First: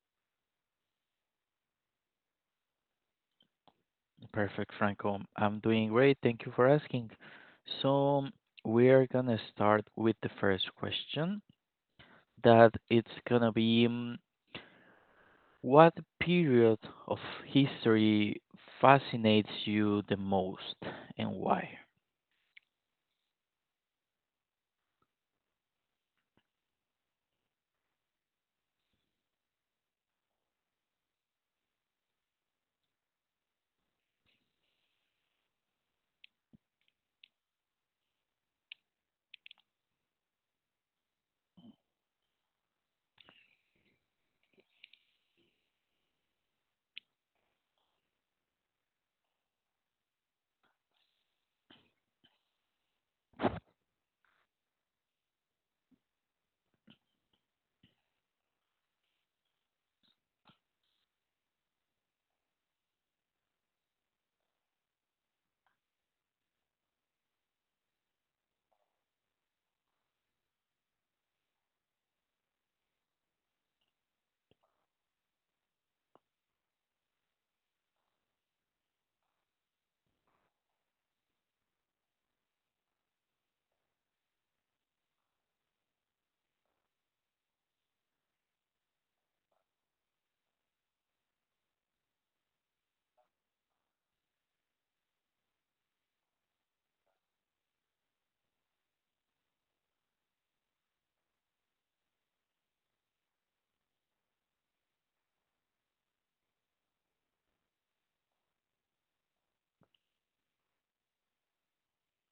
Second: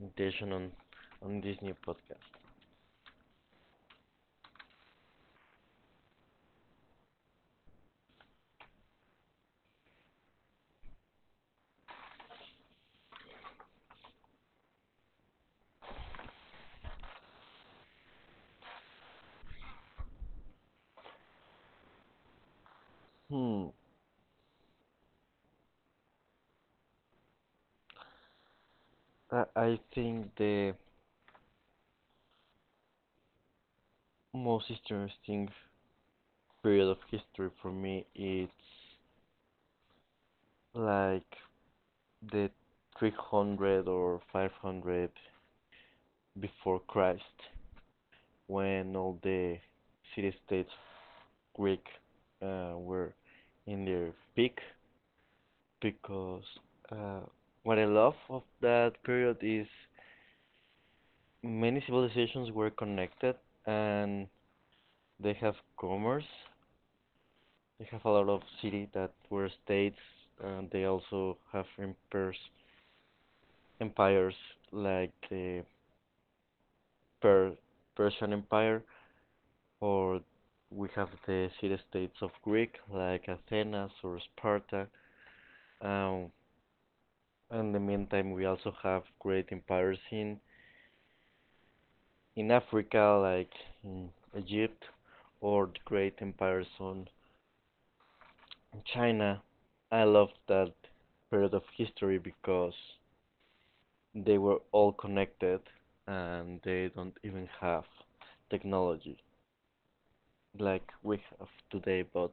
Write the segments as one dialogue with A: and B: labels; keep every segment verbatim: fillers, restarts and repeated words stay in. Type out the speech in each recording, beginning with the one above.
A: invitation on on this new podcast.
B: Perfect, Franco. I'm doing great. Thank you for asking. So we're gonna start with the first question. That it's gonna be mm, what period of history fascinates you the most and why?
A: Hmm, I, I think the most interesting period of history for me is like the three hundred or five hundred before Christ, when all the city-states Greek uh, were in their peak, because uh, what I love of that period is many civilizations were connected and they have commerce. They have a lot of cities that were states and they also have empires, empires like the per Persian Empire, or we have the city-states of Greek like Athens or Sparta. Um, in the meantime, we also have great empires in in Africa like in Egypt, or the great empires on China. I love that period of history because they were all connected and they don't even have technology like we have today, but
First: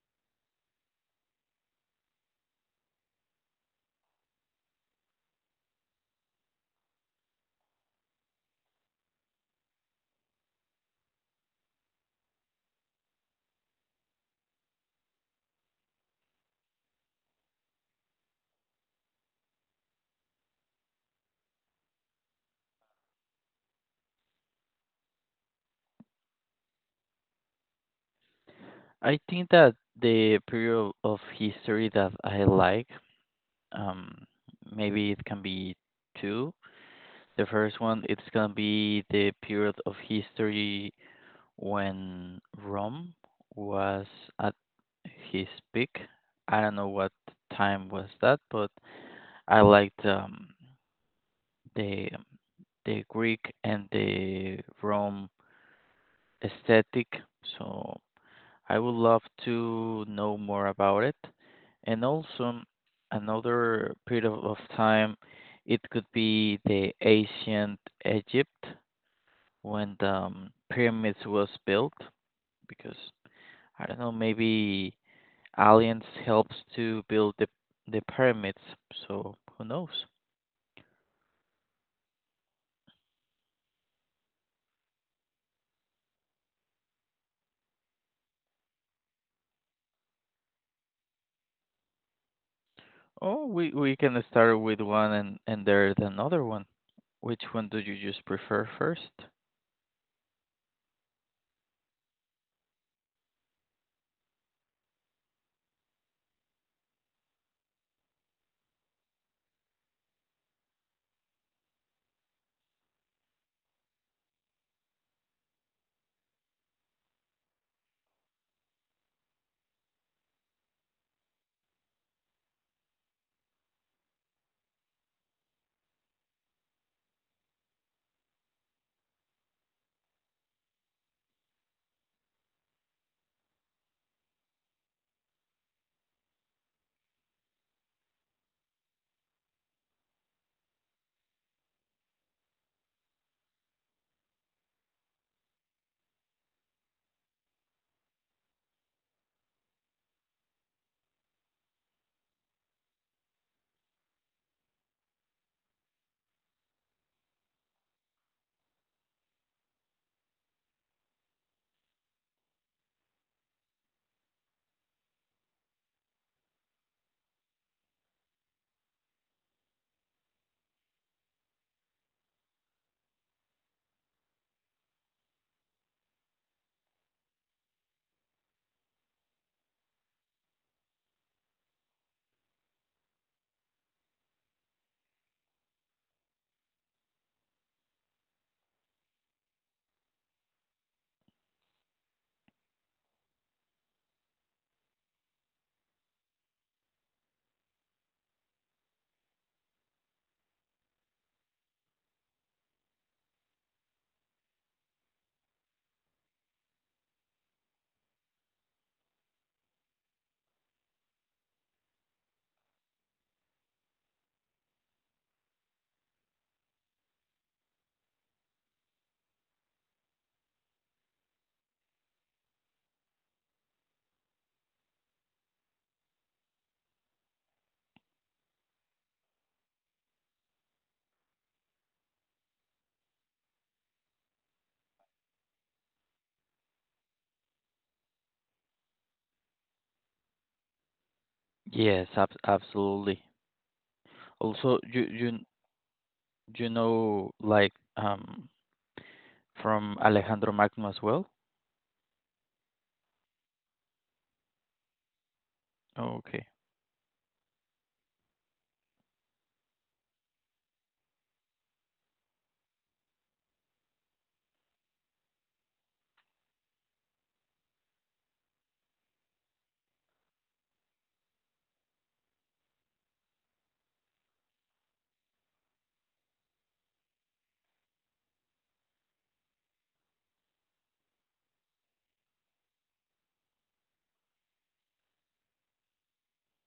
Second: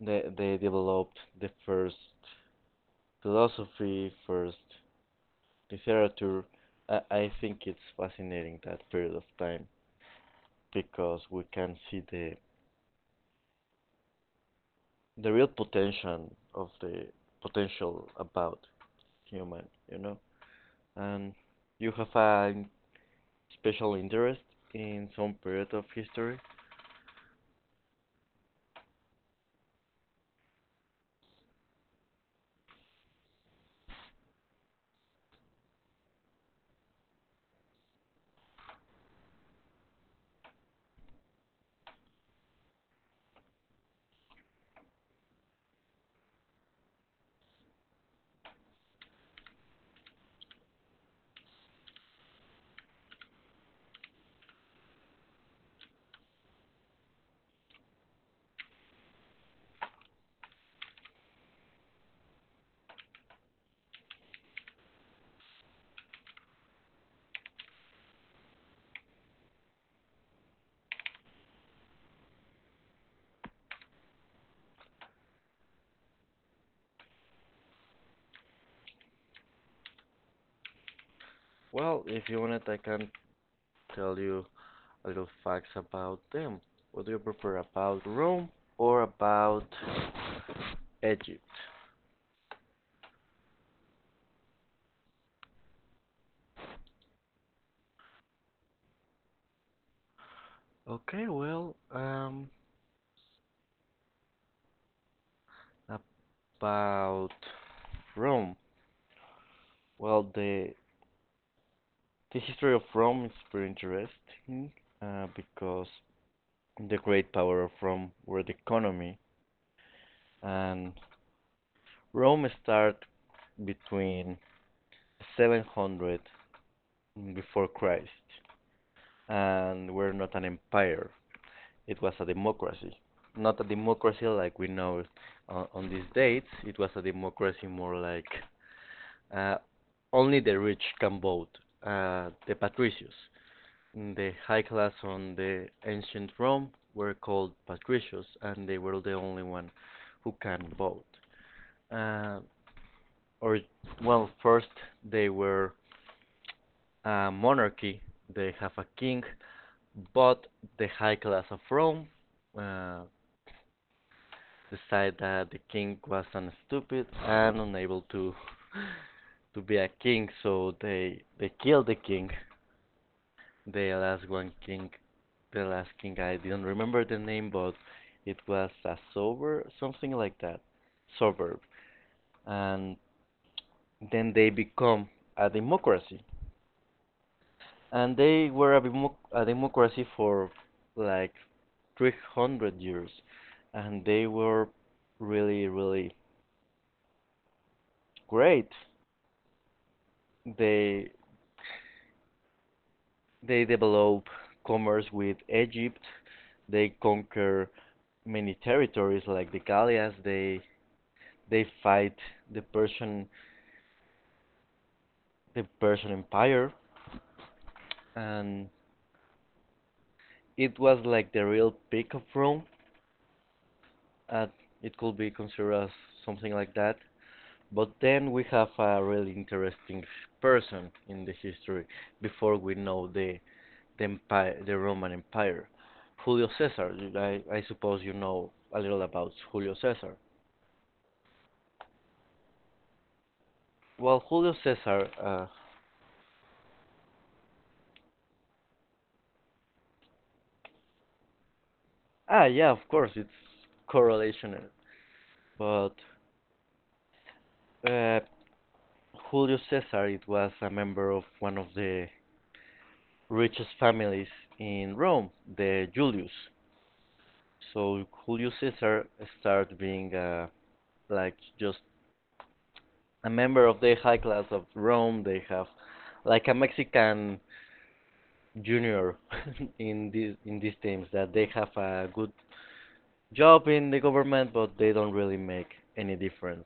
A: they, they developed the first philosophy, first literature. I, I think it's fascinating that period of time because we can see the the real potential of the potential about human, you know. And you have an special interest in some period of history?
B: I think that the period of history that I like, um, maybe it can be two. The first one, it's gonna be the period of history when Rome was at his peak. I don't know what time was that, but I liked um, the the Greek and the Rome aesthetic. So I would love to know more about it. And also, another period of of time, it could be the ancient Egypt when the um, pyramids was built, because I don't know, maybe aliens helps to build the the pyramids. So who knows?
A: Well, if you wanted, I can tell you a little facts about them. What do you prefer about Rome or about Egypt?
B: Oh, we we can start with one and and there's another one. Which one do you just prefer first?
A: Okay, well, um, about Rome. Well, the the history of Rome is very interesting uh, because the great power of Rome were the economy, and Rome started between seven hundred before Christ, and we're not an empire. It was a democracy, not a democracy like we know it on, on these dates. It was a democracy more like uh, only the rich can vote, uh, the patricians. The high class on the ancient Rome were called patricians, and they were the only one who can vote. Uh, or well, first they were a monarchy. They have a king. But the high class of Rome uh, decided that the king was an stupid and unable to to be a king, so they they killed the king. The last one king, the last king I didn't remember the name, but it was a sober something like that, sober. And then they become a democracy and they were a, demo- a democracy for like three hundred years, and they were really really great. They they develop commerce with Egypt, they conquer many territories like the Gallias, they they fight the persian the persian Empire, and it was like the real peak of Rome. Uh, it could be considered as something like that. But then we have a really interesting person in the history before we know the the empire, the Roman Empire, Julio Caesar. I, I suppose you know a little about Julio Caesar.
B: Yes, ab absolutely.
A: Well, Julio
B: Also, you
A: Caesar.
B: you
A: Uh,
B: You know, like, um, from Alejandro Magno as well?
A: ah, yeah, of course, it's correlational. But
B: Okay.
A: uh, Julio Caesar, it was a member of one of the richest families in Rome, the Julius. So Julio Caesar started being uh, like just a member of the high class of Rome. They have like a Mexican junior in these in these teams that they have a good job in the government, but they don't really make any difference.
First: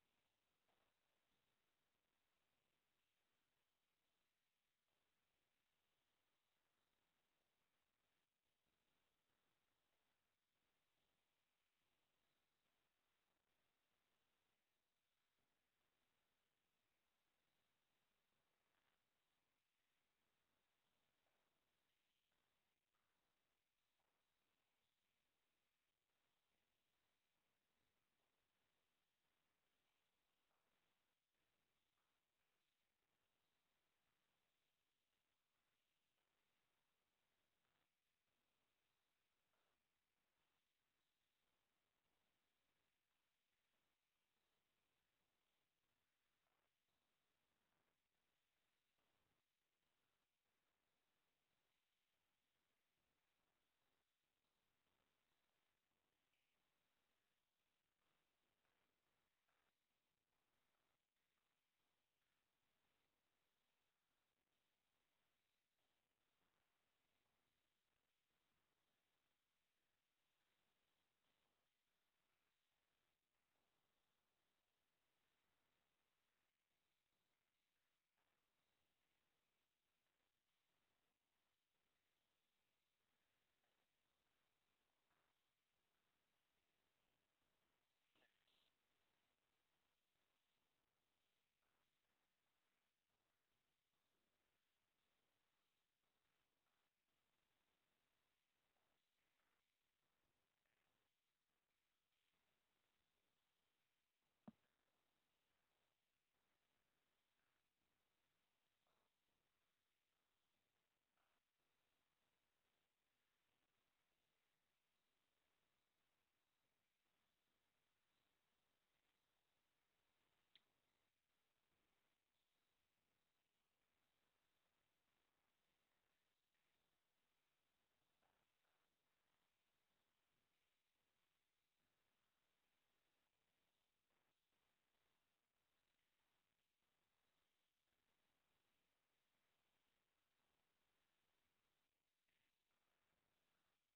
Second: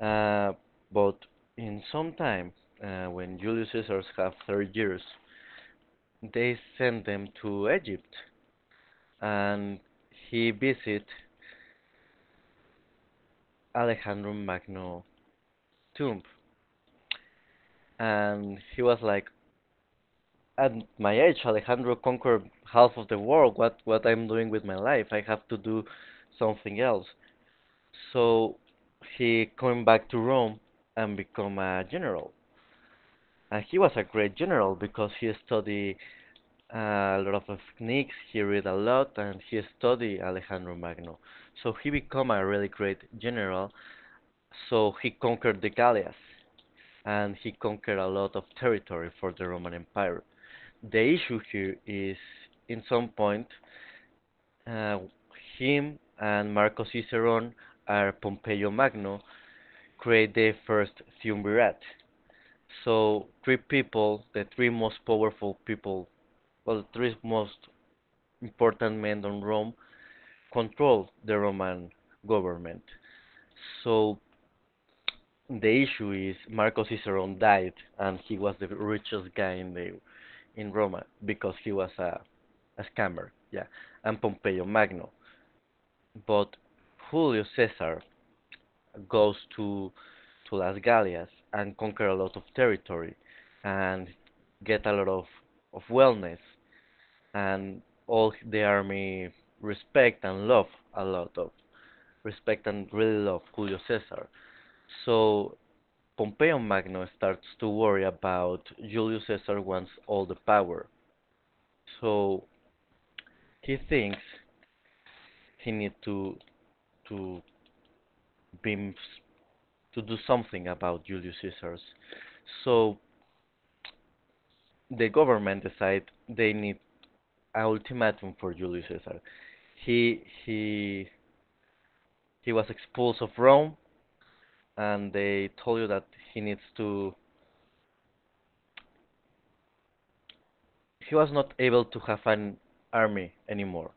A: Uh, but in some time, uh, when Julius Caesar's have thirty years, they send them to Egypt, and he visit Alejandro Magno tomb, and he was like, at my age, Alejandro conquered half of the world. What what I'm doing with my life? I have to do something else. So he came back to Rome and become a general. And he was a great general because he studied uh, a lot of techniques, he read a lot, and he studied Alejandro Magno. So he became a really great general. So he conquered the Gallias, and he conquered a lot of territory for the Roman Empire. The issue here is, in some point, uh, him and Marco Cicerone are Pompeo Magno create the first triumvirate. So three people, the three most powerful people, well, the three most important men on Rome, control the Roman government. So the issue is Marco Cicerone died, and he was the richest guy in the in Roma because he was a, a scammer. Yeah, and Pompeo Magno. But Julio Caesar goes to to Las Gallias and conquer a lot of territory and get a lot of, of wellness, and all the army respect and love a lot of respect and really love Julio Caesar. So Pompeo Magno starts to worry about Julius Caesar wants all the power. So he thinks he needs to to be to do something about Julius Caesar. So the government decided they need an ultimatum for Julius Caesar. He he he was expelled of Rome, and they told you that he needs to. He was not able to have an army anymore,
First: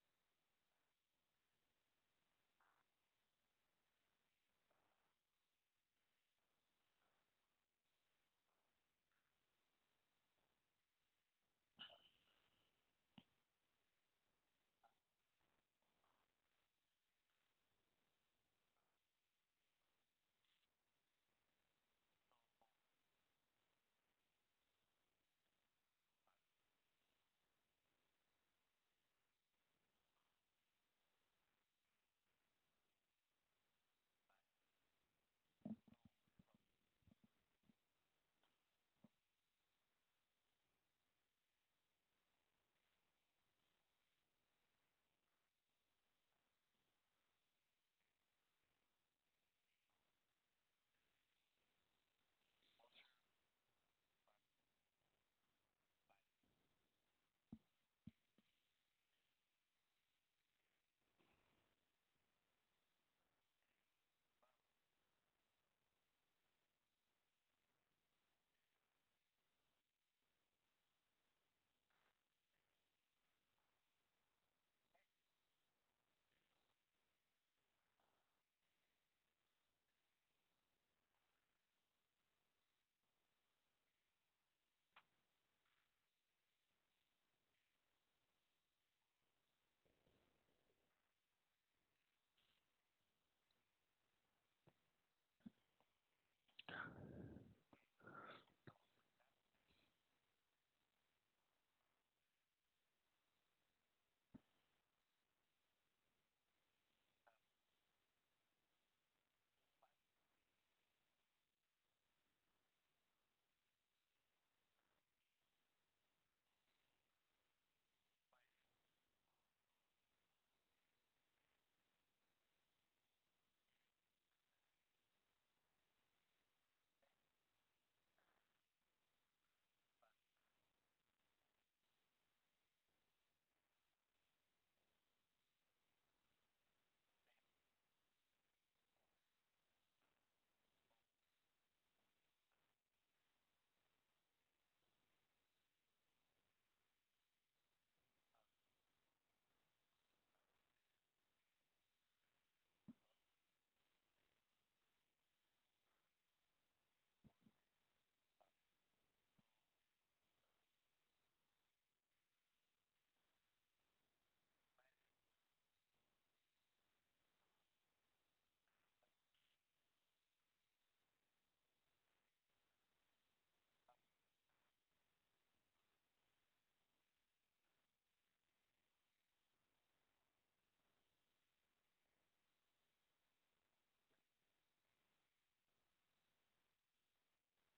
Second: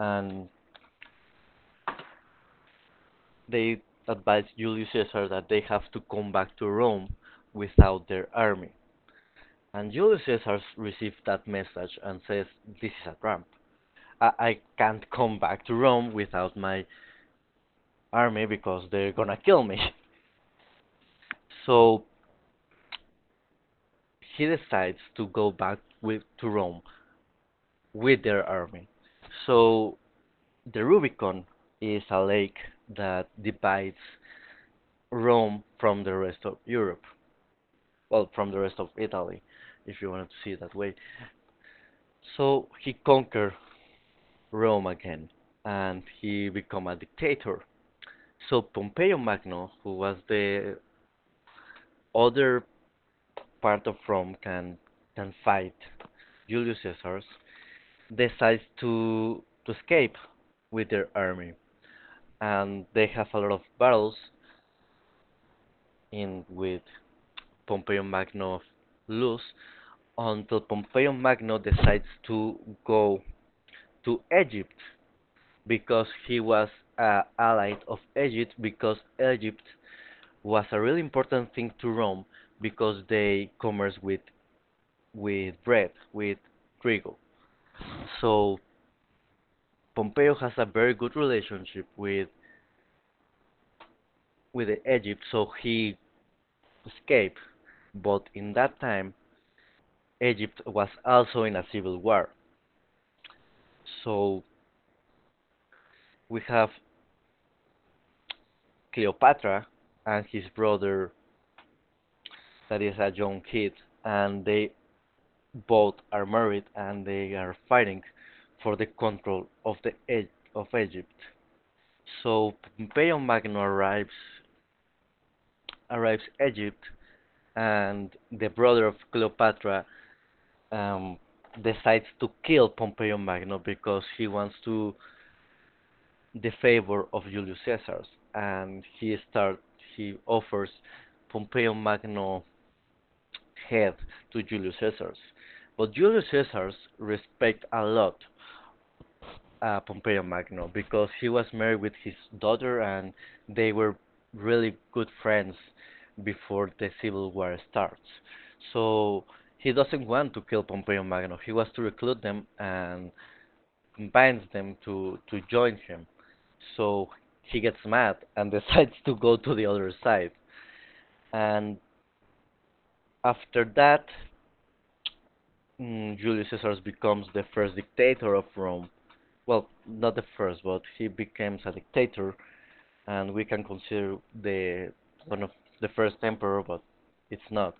A: and they advised Julius Caesar that they have to come back to Rome without their army. And Julius Caesar received that message and says, "This is a trap. I, I can't come back to Rome without my army because they're gonna kill me." So he decides to go back with to Rome with their army. So the Rubicon is a lake that divides Rome from the rest of Europe. Well, from the rest of Italy, if you want to see it that way. So he conquered Rome again and he become a dictator. So Pompeo Magno, who was the other part of Rome, can can fight Julius Caesar's decides to to escape with their army, and they have a lot of battles in with Pompeo Magno lose until Pompeo Magno decides to go to Egypt because he was uh, allied of Egypt because Egypt was a really important thing to Rome because they commerce with with bread with trigo. So Pompeo has a very good relationship with with Egypt, so he escape, but in that time Egypt was also in a civil war. So we have Cleopatra and his brother, that is a young kid, and they both are married and they are fighting for the control of the E- of Egypt. So Pompeo Magno arrives arrives Egypt, and the brother of Cleopatra um, decides to kill Pompeo Magno because he wants to the favor of Julius Caesar, and he start he offers Pompeo Magno head to Julius Caesar. But Julius Caesar respect a lot uh, Pompeo Magno because he was married with his daughter and they were really good friends before the civil war starts. So he doesn't want to kill Pompeo Magno. He wants to recruit them and combines them to to join him. So he gets mad and decides to go to the other side. And after that, mm, Julius Caesar becomes the first dictator of Rome. Well, not the first, but he becomes a dictator, and we can consider the one of the first emperor, but it's not.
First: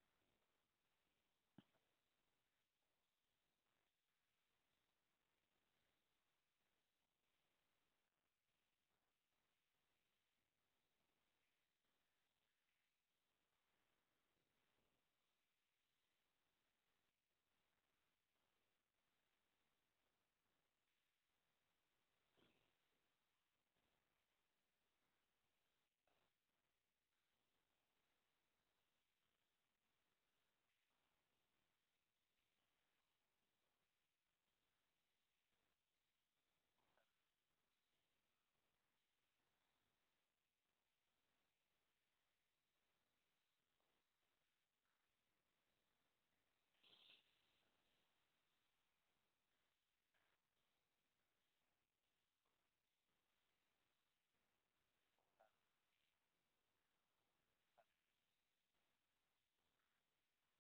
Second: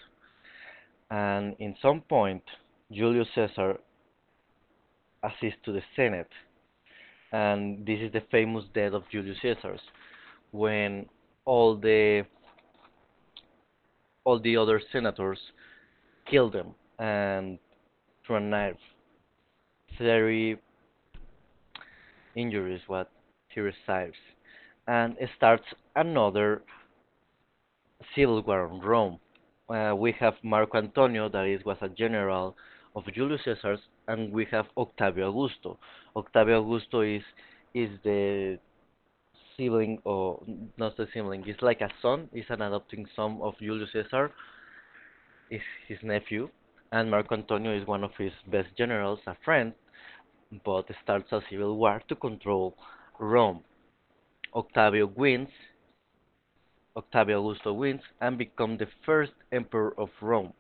A: And in some point, Julius Caesar assists to the Senate, and this is the famous death of Julius Caesar, when all the all the other senators killed him and through a knife. Theory injuries what he receives, and starts another civil war in Rome. Uh, we have Marco Antonio, that is, was a general of Julius Caesar, and we have Octavio Augusto. Octavio Augusto is is the sibling or not the sibling, it's like a son, is an adopting son of Julius Caesar, is his nephew, and Marco Antonio is one of his best generals, a friend, but starts a civil war to control Rome. Octavio wins, Octavio Augusto wins, and becomes the first emperor of Rome,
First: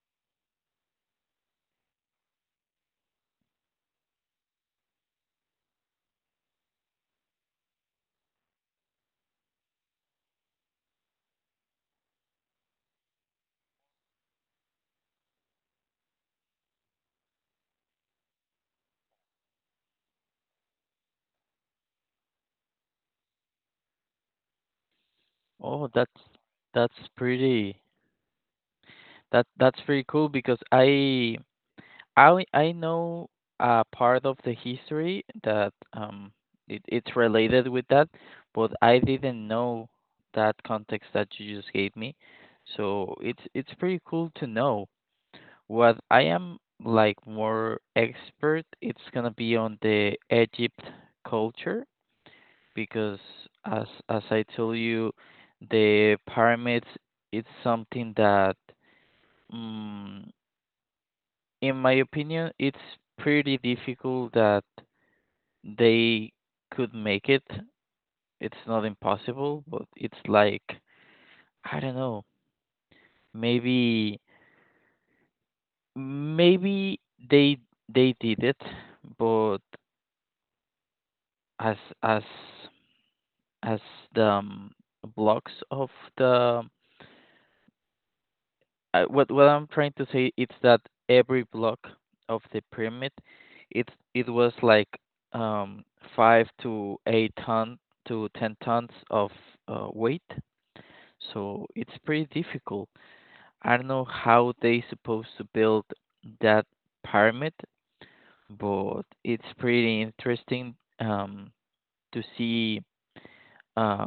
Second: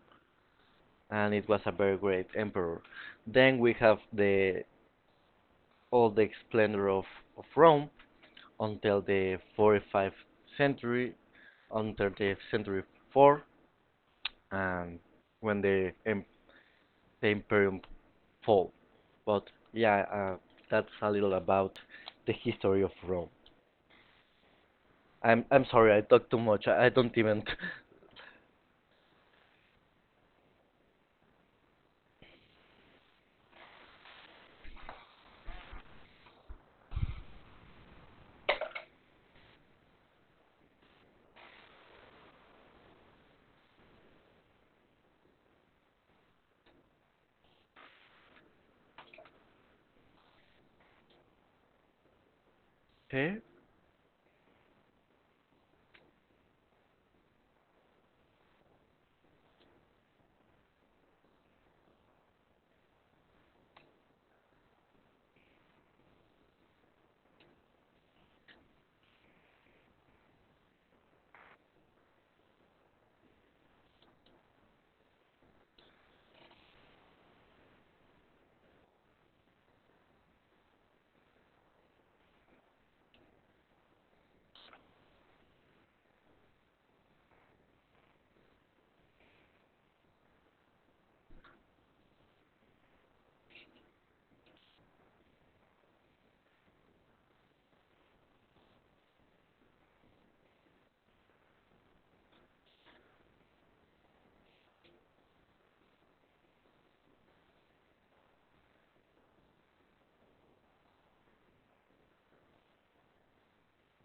A: and it was a very great emperor. Then we have the all the splendor of, of Rome until the forty-fifth century, until the century four, and when the, em- the imperium fall. But yeah, uh, that's a little about the history of Rome. I'm I'm
B: Oh,
A: sorry, I
B: that's
A: talk too much. I, I
B: that's
A: don't even.
B: pretty that that's pretty cool because I I only- I know a part of the history that um it, it's related with that, but I didn't know that context that you just gave me. So it's it's pretty cool to know. What I am like more expert, it's gonna be on the Egypt culture because
A: Okay.
B: as as I told you, the pyramids it's something that, mm, in my opinion, it's pretty difficult that they could make it. It's not impossible, but it's like I don't know. Maybe maybe they they did it, but as as as the um, blocks of the. Uh, what what I'm trying to say is that every block of the pyramid, it it was like um five to eight ton to ten tons of uh, weight. So it's pretty difficult. I don't know how they supposed to build that pyramid, but it's pretty interesting um to see uh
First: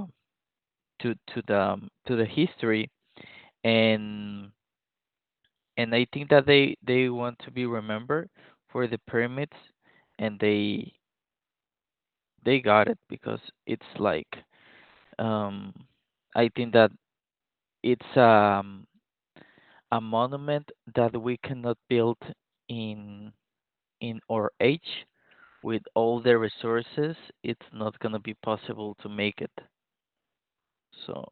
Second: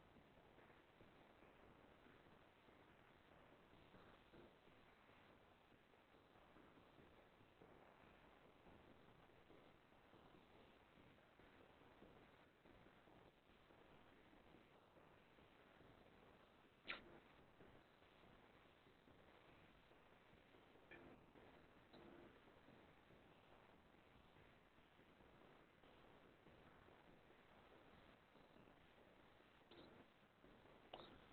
B: to to the um, to the history. And and I think that they they want to be remembered for the pyramids, and they they got it because it's like, um, I think that it's, um, a monument that we cannot build in in our age with all the resources. It's not gonna be possible to make it. So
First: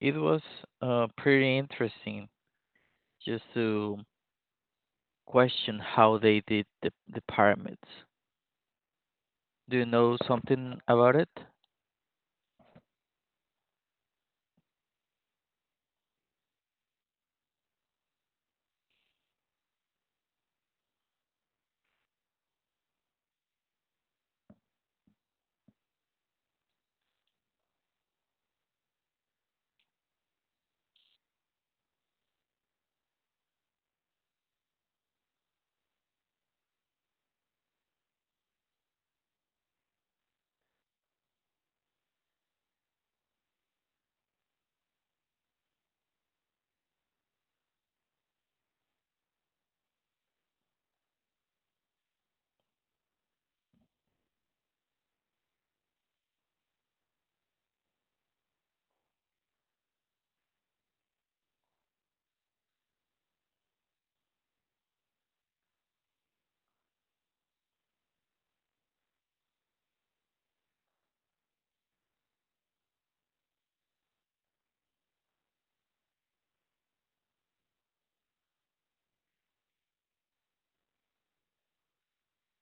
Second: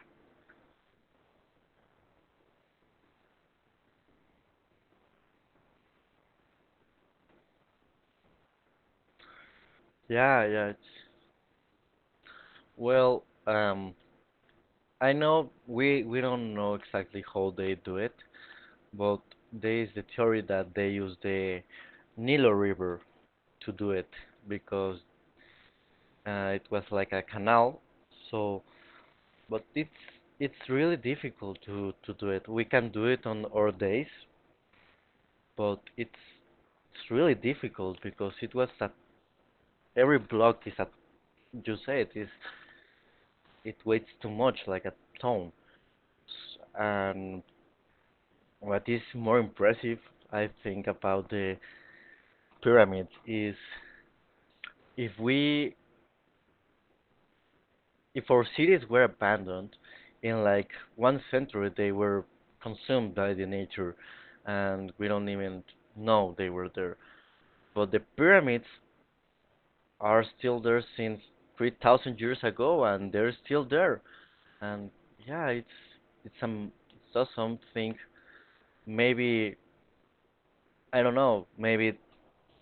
B: it was, uh, pretty interesting just to question how they did the, the pyramids. Do you know
A: Yeah, yeah.
B: something
A: It's,
B: about it?
A: well, um, I know we we don't know exactly how they do it, but there is the theory that they use the Nilo River to do it because uh, it was like a canal. So, but it's it's really difficult to to do it. We can do it on our days, but it's it's really difficult because it was that every block is at, you say it is, it weighs too much like a ton. S- and what is more impressive I think about the pyramid is, if we if our cities were abandoned in like one century, they were consumed by the nature, and we don't even know they were there, but the pyramids are still there since three thousand years ago, and they're still there. And yeah, it's it's some it's awesome thing. Maybe I don't know. Maybe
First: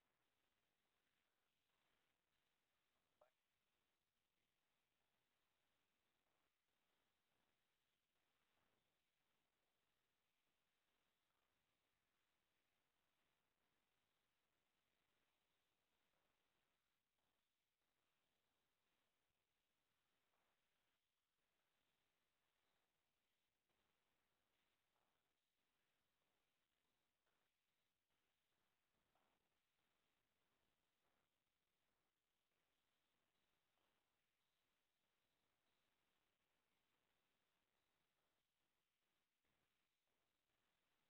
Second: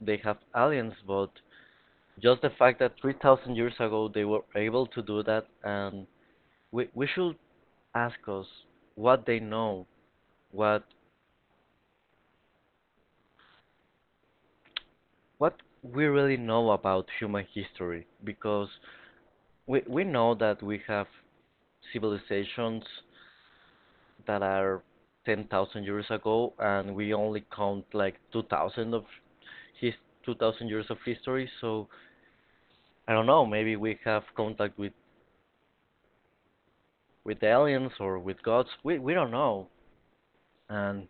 A: they have aliens, but just the fact that three thousand years ago they were able to do that, and we we should ask us what they know, what what we really know about human history, because we we know that we have civilizations that are ten thousand years ago, and we only count like two thousand of his two thousand years of history. So I don't know. Maybe we have contact with with aliens or with gods. We we don't know. And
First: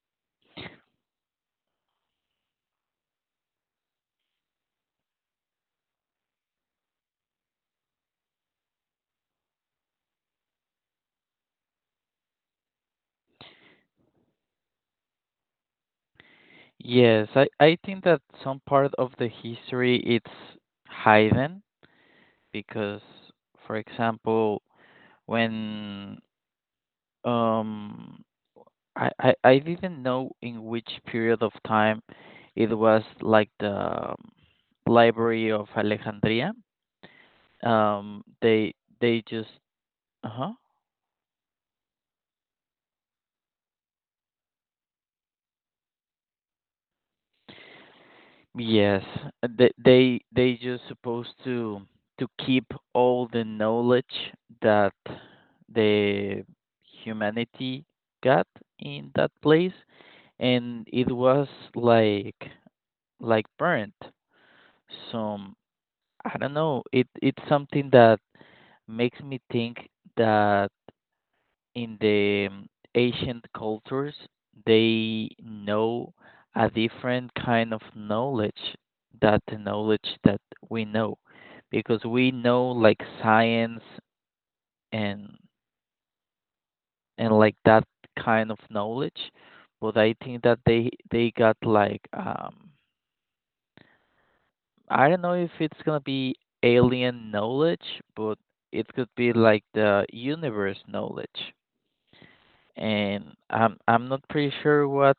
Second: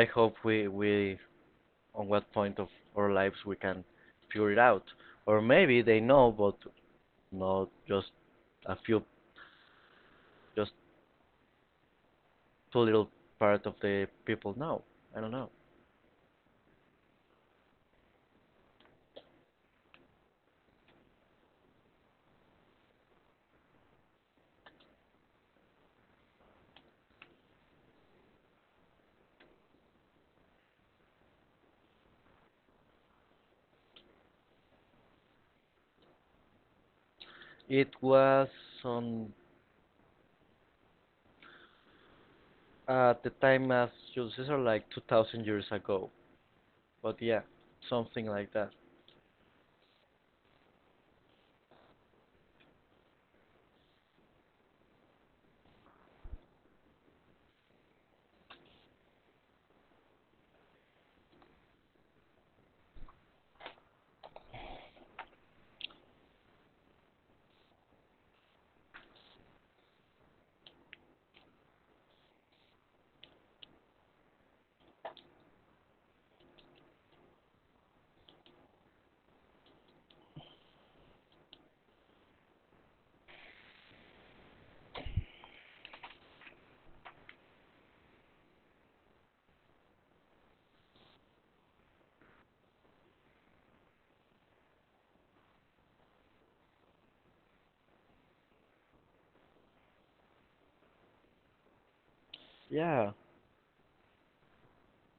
A: I hope we we on what point of our lives we can figure it out. Or maybe they know, but not just a few, just too little part of the people know. I don't know.
B: Yes, I, I think that some part of the history it's hidden because, for example, when um I, I, I didn't know in which period of time it was like the, um, library of Alexandria.
A: It
B: Um,
A: was
B: they they
A: on
B: just. Uh-huh.
A: uh, the time as Julius Caesar, like two thousand years ago. But yeah, something like that.
B: Yes, uh, they they they just supposed to to keep all the knowledge that the humanity got in that place, and it was like like burnt. So I don't know. It it's something that makes me think that in the, um, ancient cultures, they know a different kind of knowledge that the knowledge that we know, because we know like science and and like that kind of knowledge, but I think that they they got like, um I don't know if it's gonna be alien knowledge, but it could be like the universe knowledge.
A: Yeah,
B: And I'm I'm not pretty sure what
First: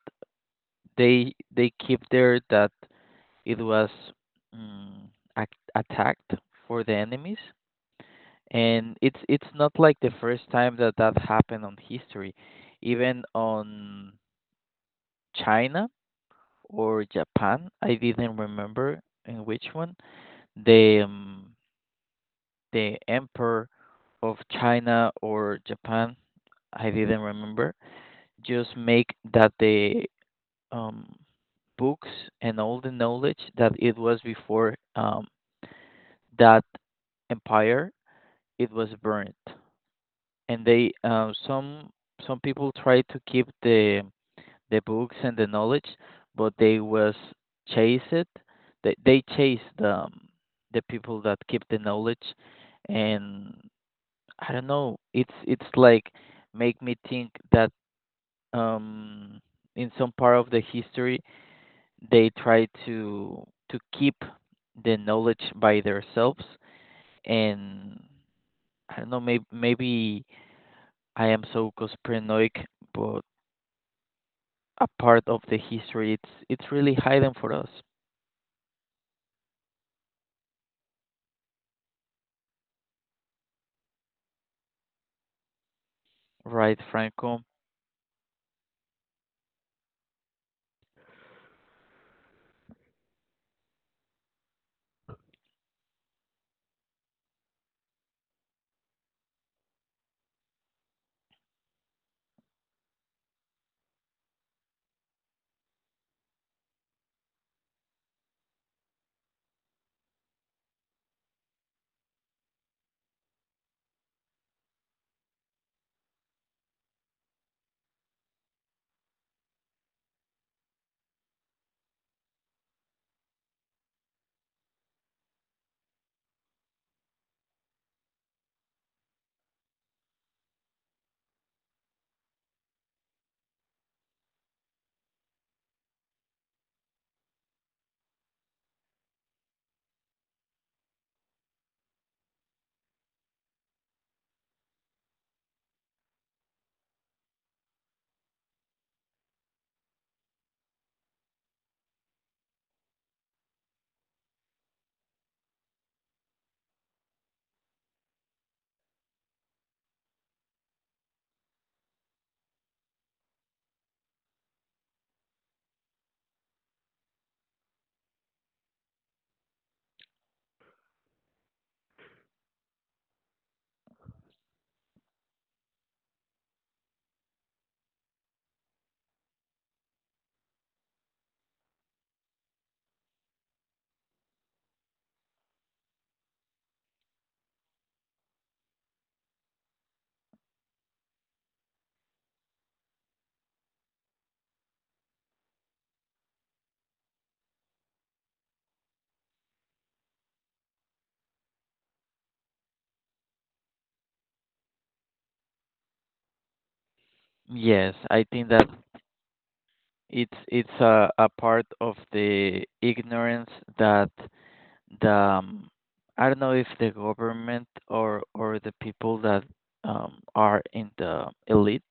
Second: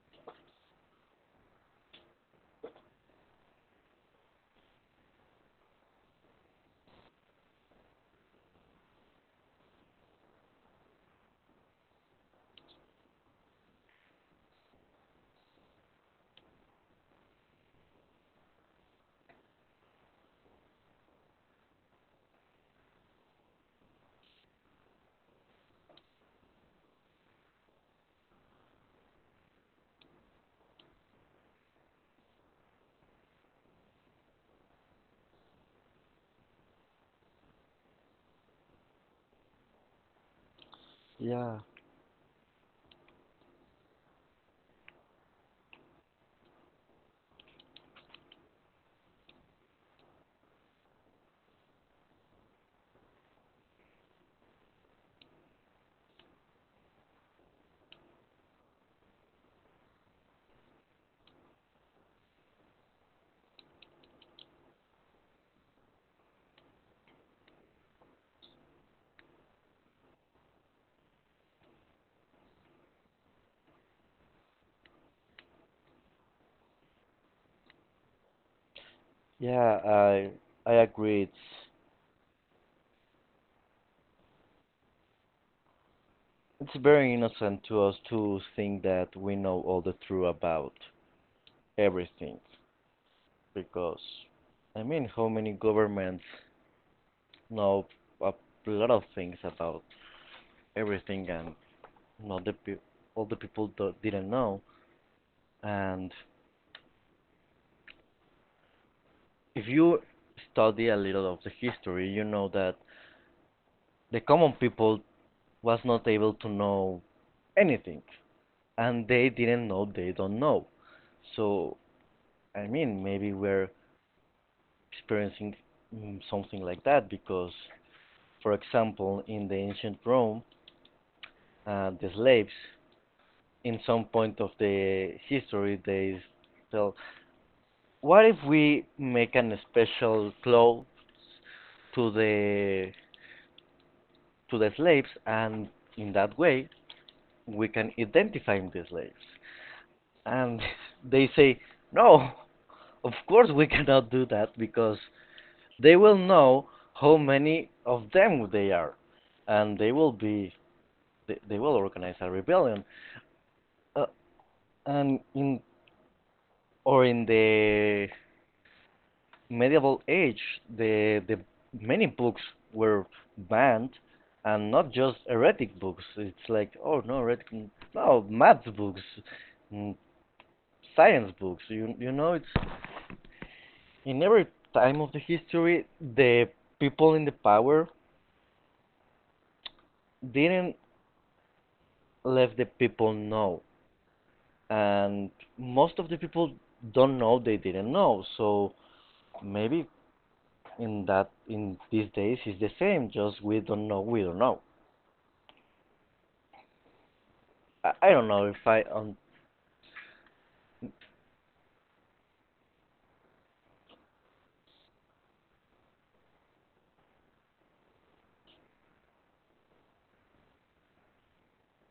B: they they keep there that it was mm, ac attacked for the enemies, and it's it's not like the first time that that happened on history, even on China or Japan. I didn't remember in which one the um, the emperor of China or Japan. I didn't remember. Just make that the, um, books and all the knowledge that it was before, um, that empire it was burned and they, uh,
A: yeah,
B: some some people tried to keep the the books and the knowledge, but they was chased. They, they chased the, um, the people that keep the knowledge. And I don't know, it's it's like make me think that, um in some part of the history they try to to keep the knowledge by themselves. And I don't know, maybe maybe I am so conspiranoic, but a part of the history, it's it's really hidden for us,
A: yeah. I I agree. It's it's
B: right,
A: very
B: Franco?
A: innocent to us to think that we know all the truth about everything, because I mean, how many governments know a lot of things about everything, and not the pe- all the people do- didn't know. And if you study a little of the history, you know that the common people was not able to know anything and they didn't know they don't know. So I mean maybe we're experiencing mm, something like that because for example in the ancient Rome, uh, the slaves in some point of the history they tell what if we make an special cloth to the to the slaves and in that way we can identify the slaves. And they say, no, of course we cannot do that because they will know how many of them they are, and they will be they, they will organize a rebellion. Uh, and in or in the medieval age, the the many books were banned, and not just heretic books. It's like oh no, heretic, no math books, mm, science books. You you know it's in every time of the history, the people in the power didn't let the people know, and most of the people don't know they didn't know. So maybe in that in these days it's the same. Just we don't know. We don't know. I,
B: Yes,
A: I
B: I
A: don't know
B: think
A: if
B: that
A: I um
B: it's it's a, a part of the ignorance that the, um, I don't know if the government or or the people that, um, are in the elite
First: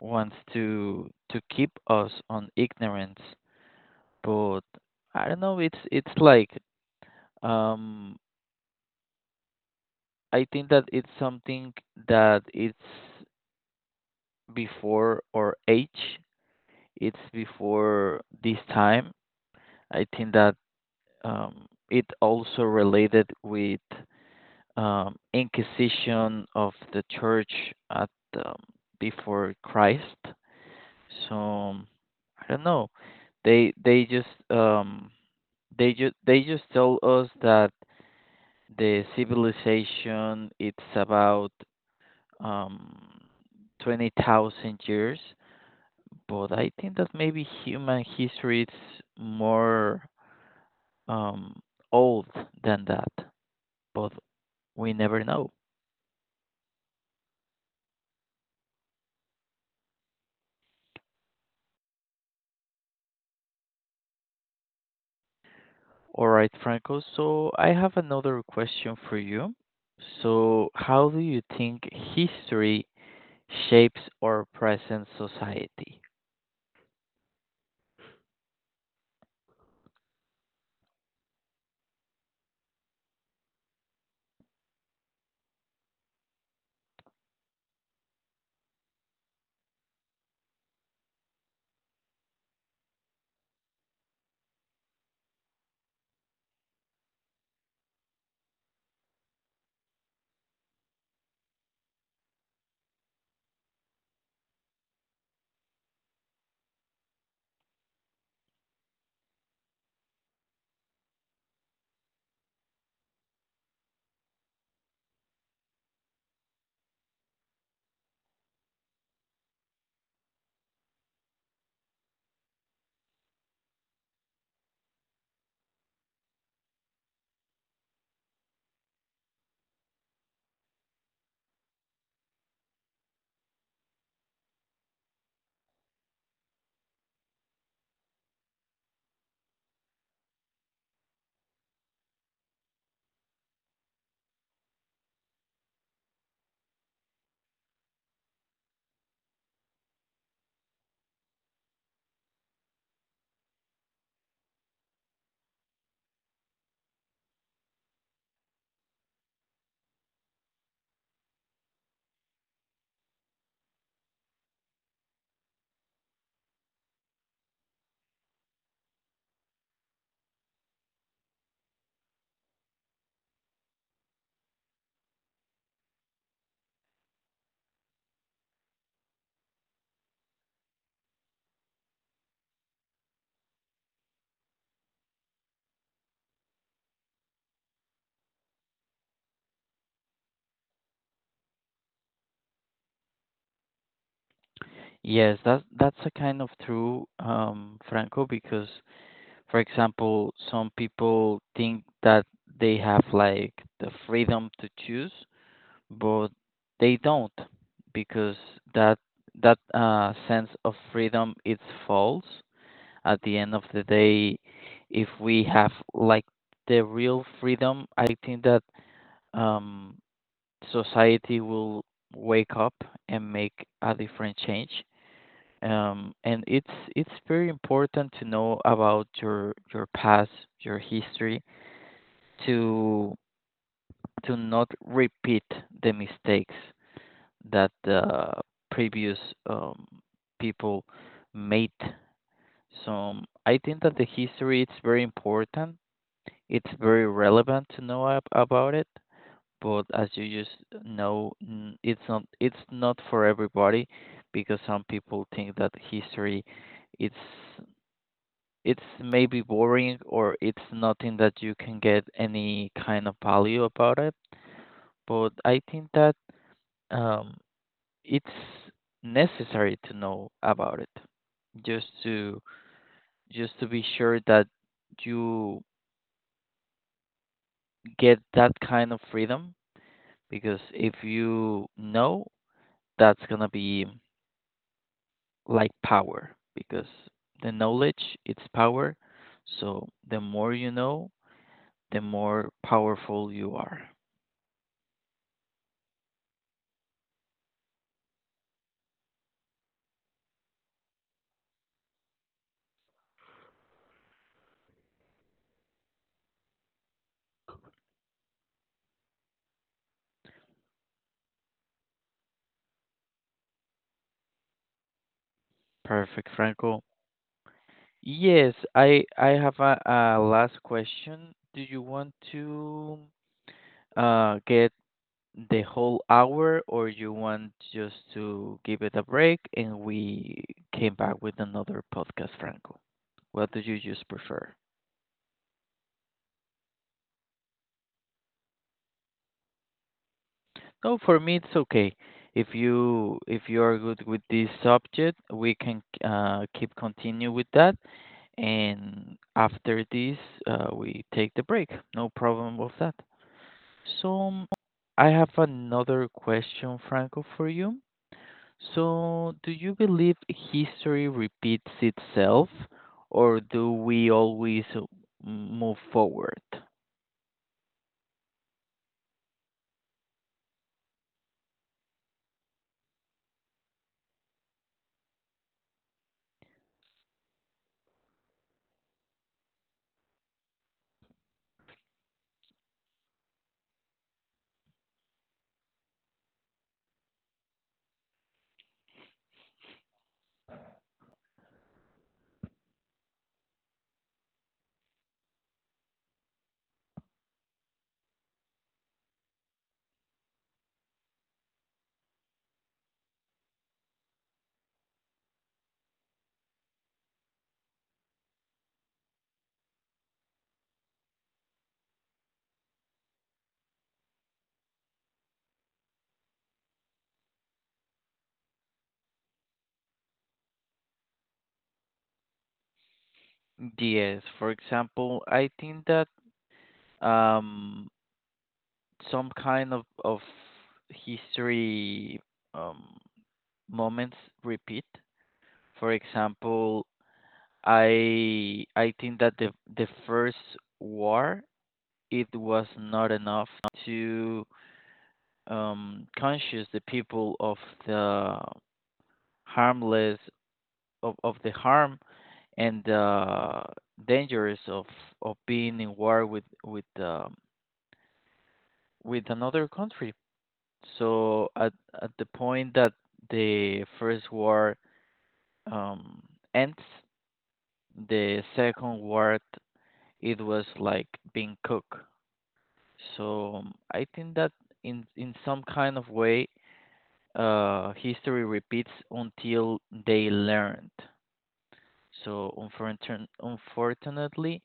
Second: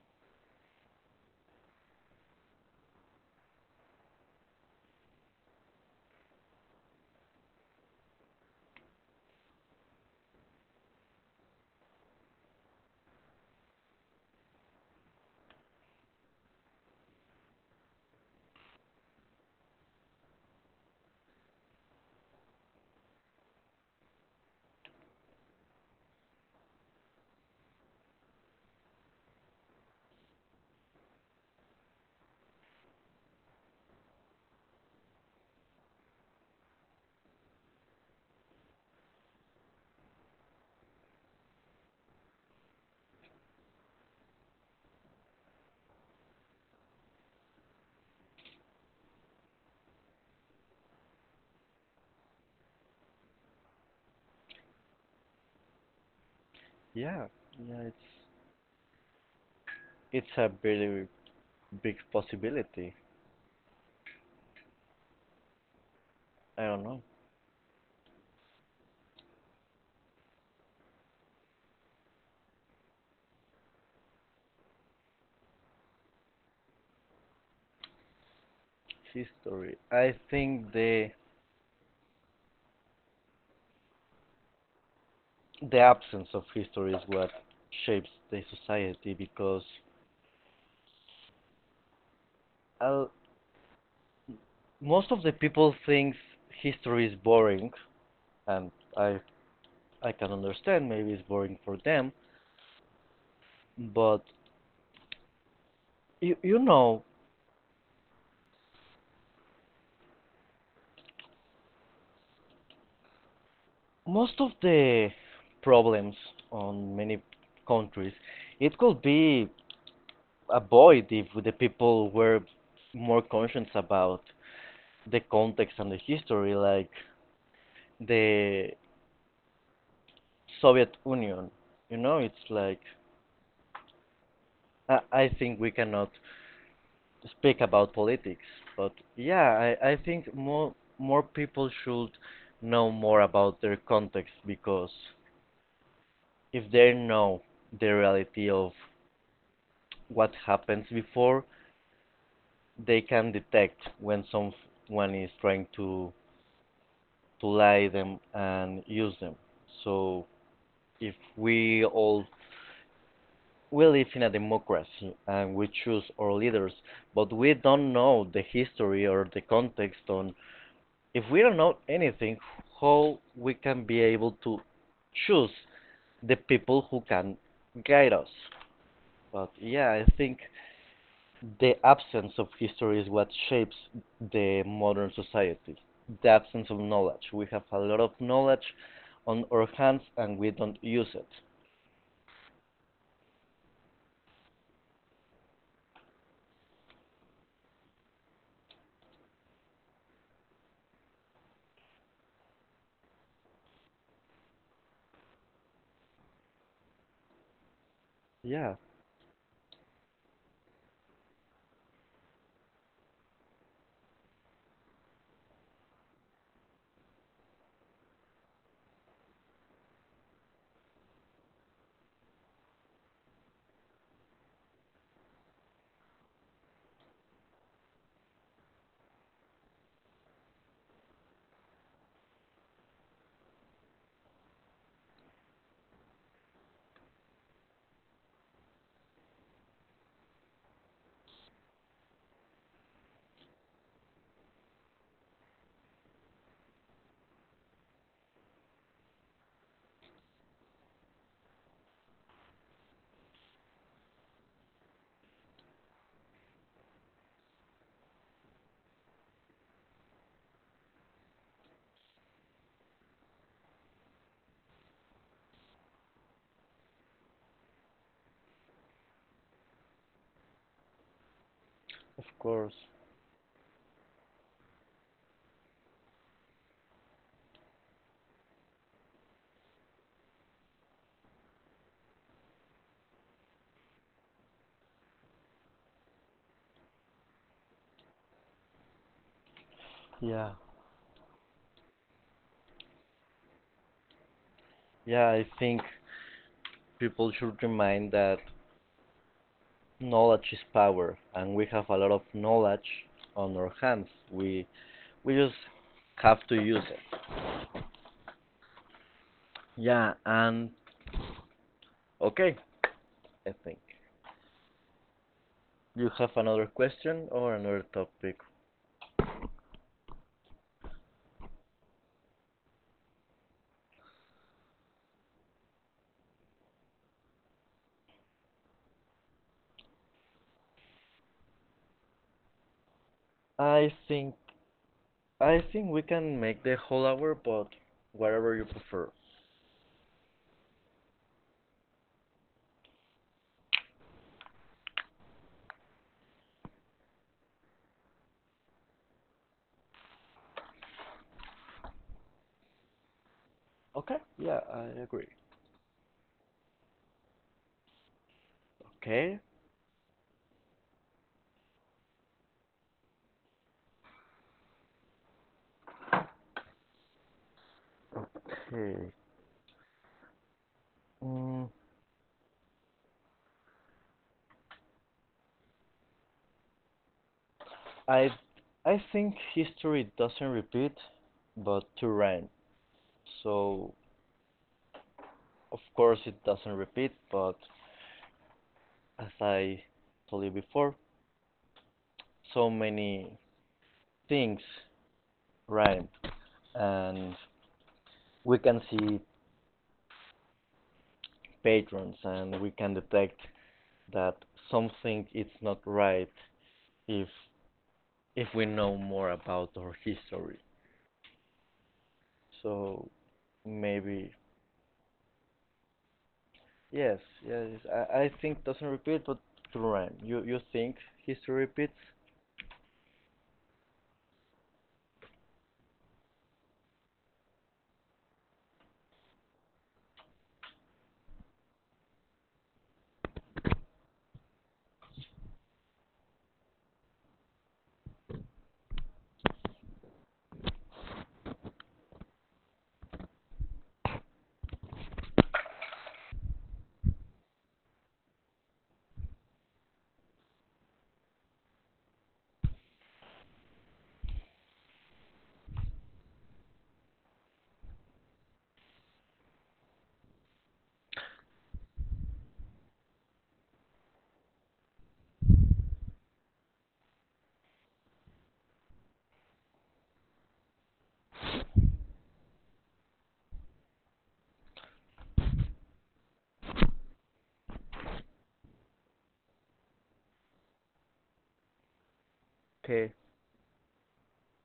B: wants to to keep us on ignorance. But I don't know. It's it's like, um, I think that it's something that it's before our age. It's before this time. I think that, um, it also related with, um, Inquisition of the Church at, um, before Christ. So I don't know. They they just um, They just they just told us that the civilization it's about um twenty thousand years, but I think that maybe human history is more um old than that, but we never know.
A: Yeah, yeah, it's it's a really big possibility.
B: All right,
A: I don't
B: Franco,
A: know.
B: so I have another question for you. So, how do you think history shapes our present society?
A: History. I think the the absence of history is what shapes the society because uh, most of the people thinks history is boring and i i can understand maybe it's boring for them but you, you know most of the problems on many countries it could be avoided if the people were more conscious about the context and the history like the Soviet Union. You know it's like i, I think we cannot speak about politics, but yeah, I, I think more more people should know more about their context because if they know the reality of what happens before, they can detect when someone is trying to to lie them and use them. So if we all we live in a democracy and we choose our leaders, but we don't know the history or the context, on if we don't know anything, how we can be able to choose the people who can guide us. But yeah, I think the absence of history is what shapes the modern society. The absence of knowledge. We have a lot of knowledge on our hands and we don't use it.
B: Yes, that's that's a kind of true, um, Franco, because, for example, some people think that they have like the freedom to choose, but they don't, because
A: Yeah,
B: that that uh, sense of freedom it's false. At the end of the day, if we have like the real freedom, I think that, um, society will wake up and make a different change, um, and it's it's very important to know about your your past, your history, to to not repeat the mistakes that the previous, um, people made. So I think that the history is very important. It's very relevant to know ab- about it, but as you just know, n- it's not it's not for everybody because some people think that history it's it's maybe boring or it's nothing that you can get any kind of value about it. But I think that, um, it's necessary to know about it just
A: of
B: to
A: course.
B: just to be sure that you get that kind of freedom, because if you know, that's gonna be like power, because the knowledge it's power. So the
A: Yeah.
B: more you know, the more powerful you are.
A: Yeah, I think people should remind that knowledge is power and we have a lot of knowledge on our hands. We We just have to use it. Yeah, and okay, I think. You
B: Perfect,
A: have another
B: Franco.
A: question or another topic?
B: Yes, I I have a, a last question. Do you want to, uh, get the whole hour, or you want just to give it a break and we came back with another podcast, Franco? What do you
A: I
B: just
A: think
B: prefer?
A: I think we can make the whole hour, but whatever you prefer.
B: No, for me it's okay. If you if you are good with this subject, we can, uh, keep continue with that, and after this, uh, we take the break. No problem with that.
A: Okay.
B: So
A: Yeah, I
B: I
A: agree.
B: have another question, Franco, for you. So
A: Okay.
B: do you believe history repeats itself, or do we always, uh, move forward?
A: Hmm. Mm, I I think history doesn't repeat, but to rent. So of course it doesn't repeat, but as I told you before, so many things rhyme. And we can see patterns and we can detect that something is not right if if we know more about our history. So maybe yes, yes. I, I think doesn't repeat, but to rhyme. You you think history repeats?
B: Yes, for example, I think that, um, some kind of, of history, um, moments repeat. For example, I I think that the the first war it was not enough to, um, conscious the people of the harmless of, of the harm and, uh, dangers of of being in war with with um, with another country. So at at the point that the first war, um, ends, the second war it was like being cooked. So, um, I think that in in some kind of way, uh, history repeats until they learned. So
A: Okay,
B: unfortun- unfortunately,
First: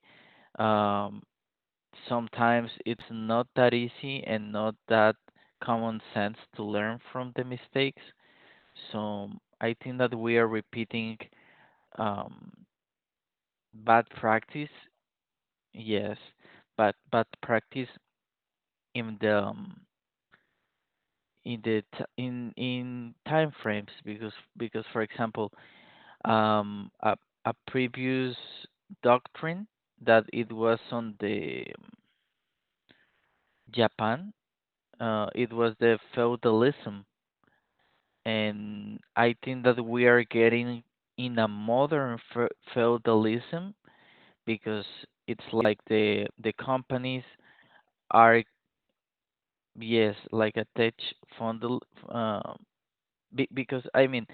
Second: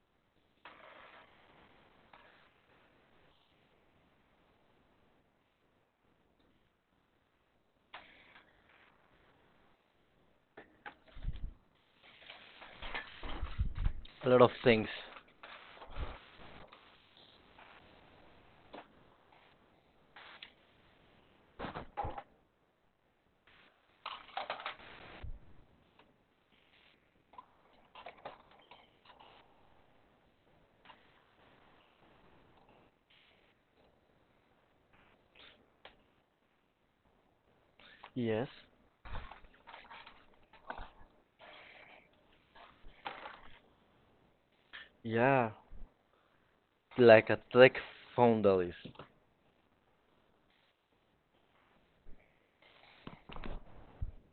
B: um, sometimes it's not that easy and not that common sense to learn from the mistakes. So I think that we are repeating, um, bad
A: a lot of
B: practice,
A: things.
B: yes, but bad practice in the um, in the t- in in time frames, because because for example, um, a, a previous doctrine that it was on the, um, Japan. Uh, it was the feudalism,
A: Yes.
B: and I think that we are getting in a modern fe- feudalism, because it's
A: Yeah,
B: like the the companies
A: like a tech
B: are,
A: foundalism.
B: yes, like attached tech fundal, uh, Be because I mean,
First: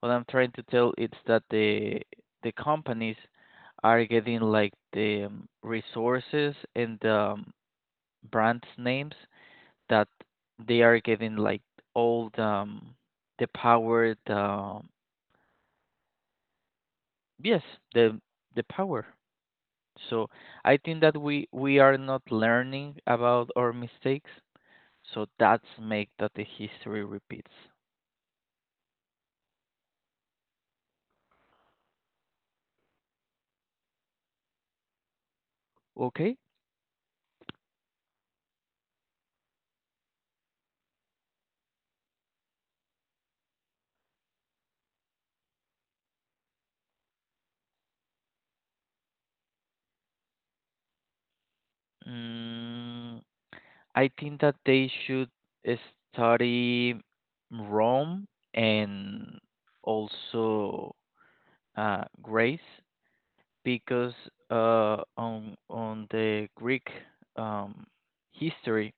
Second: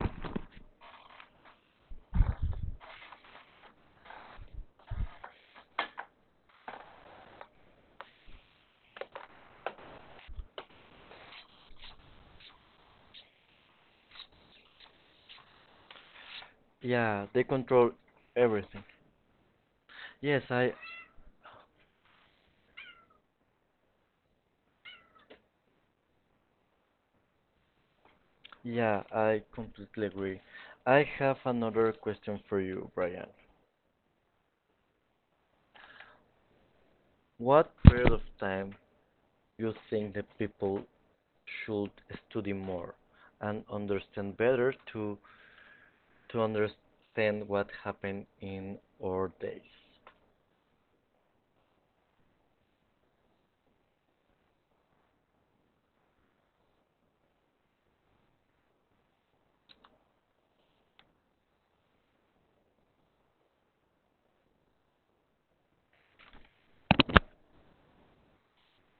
B: what I'm trying to tell it's that the the companies are getting like the, um, resources and, um, brands names, that they are getting like all the um, the power, the um,
A: Yeah, they
B: yes,
A: control
B: the the
A: everything.
B: power. So
A: Yes, I.
B: I think that we we are not learning about our mistakes. So that's make that the history repeats.
A: Yeah, I completely agree. I have another question for you, Brian.
B: Okay.
A: What period of time you think that people should study more and understand better to to understand what happened in our days?
B: Mm, I think that they should study Rome and also, uh, Greece because, uh, on on the Greek, um, history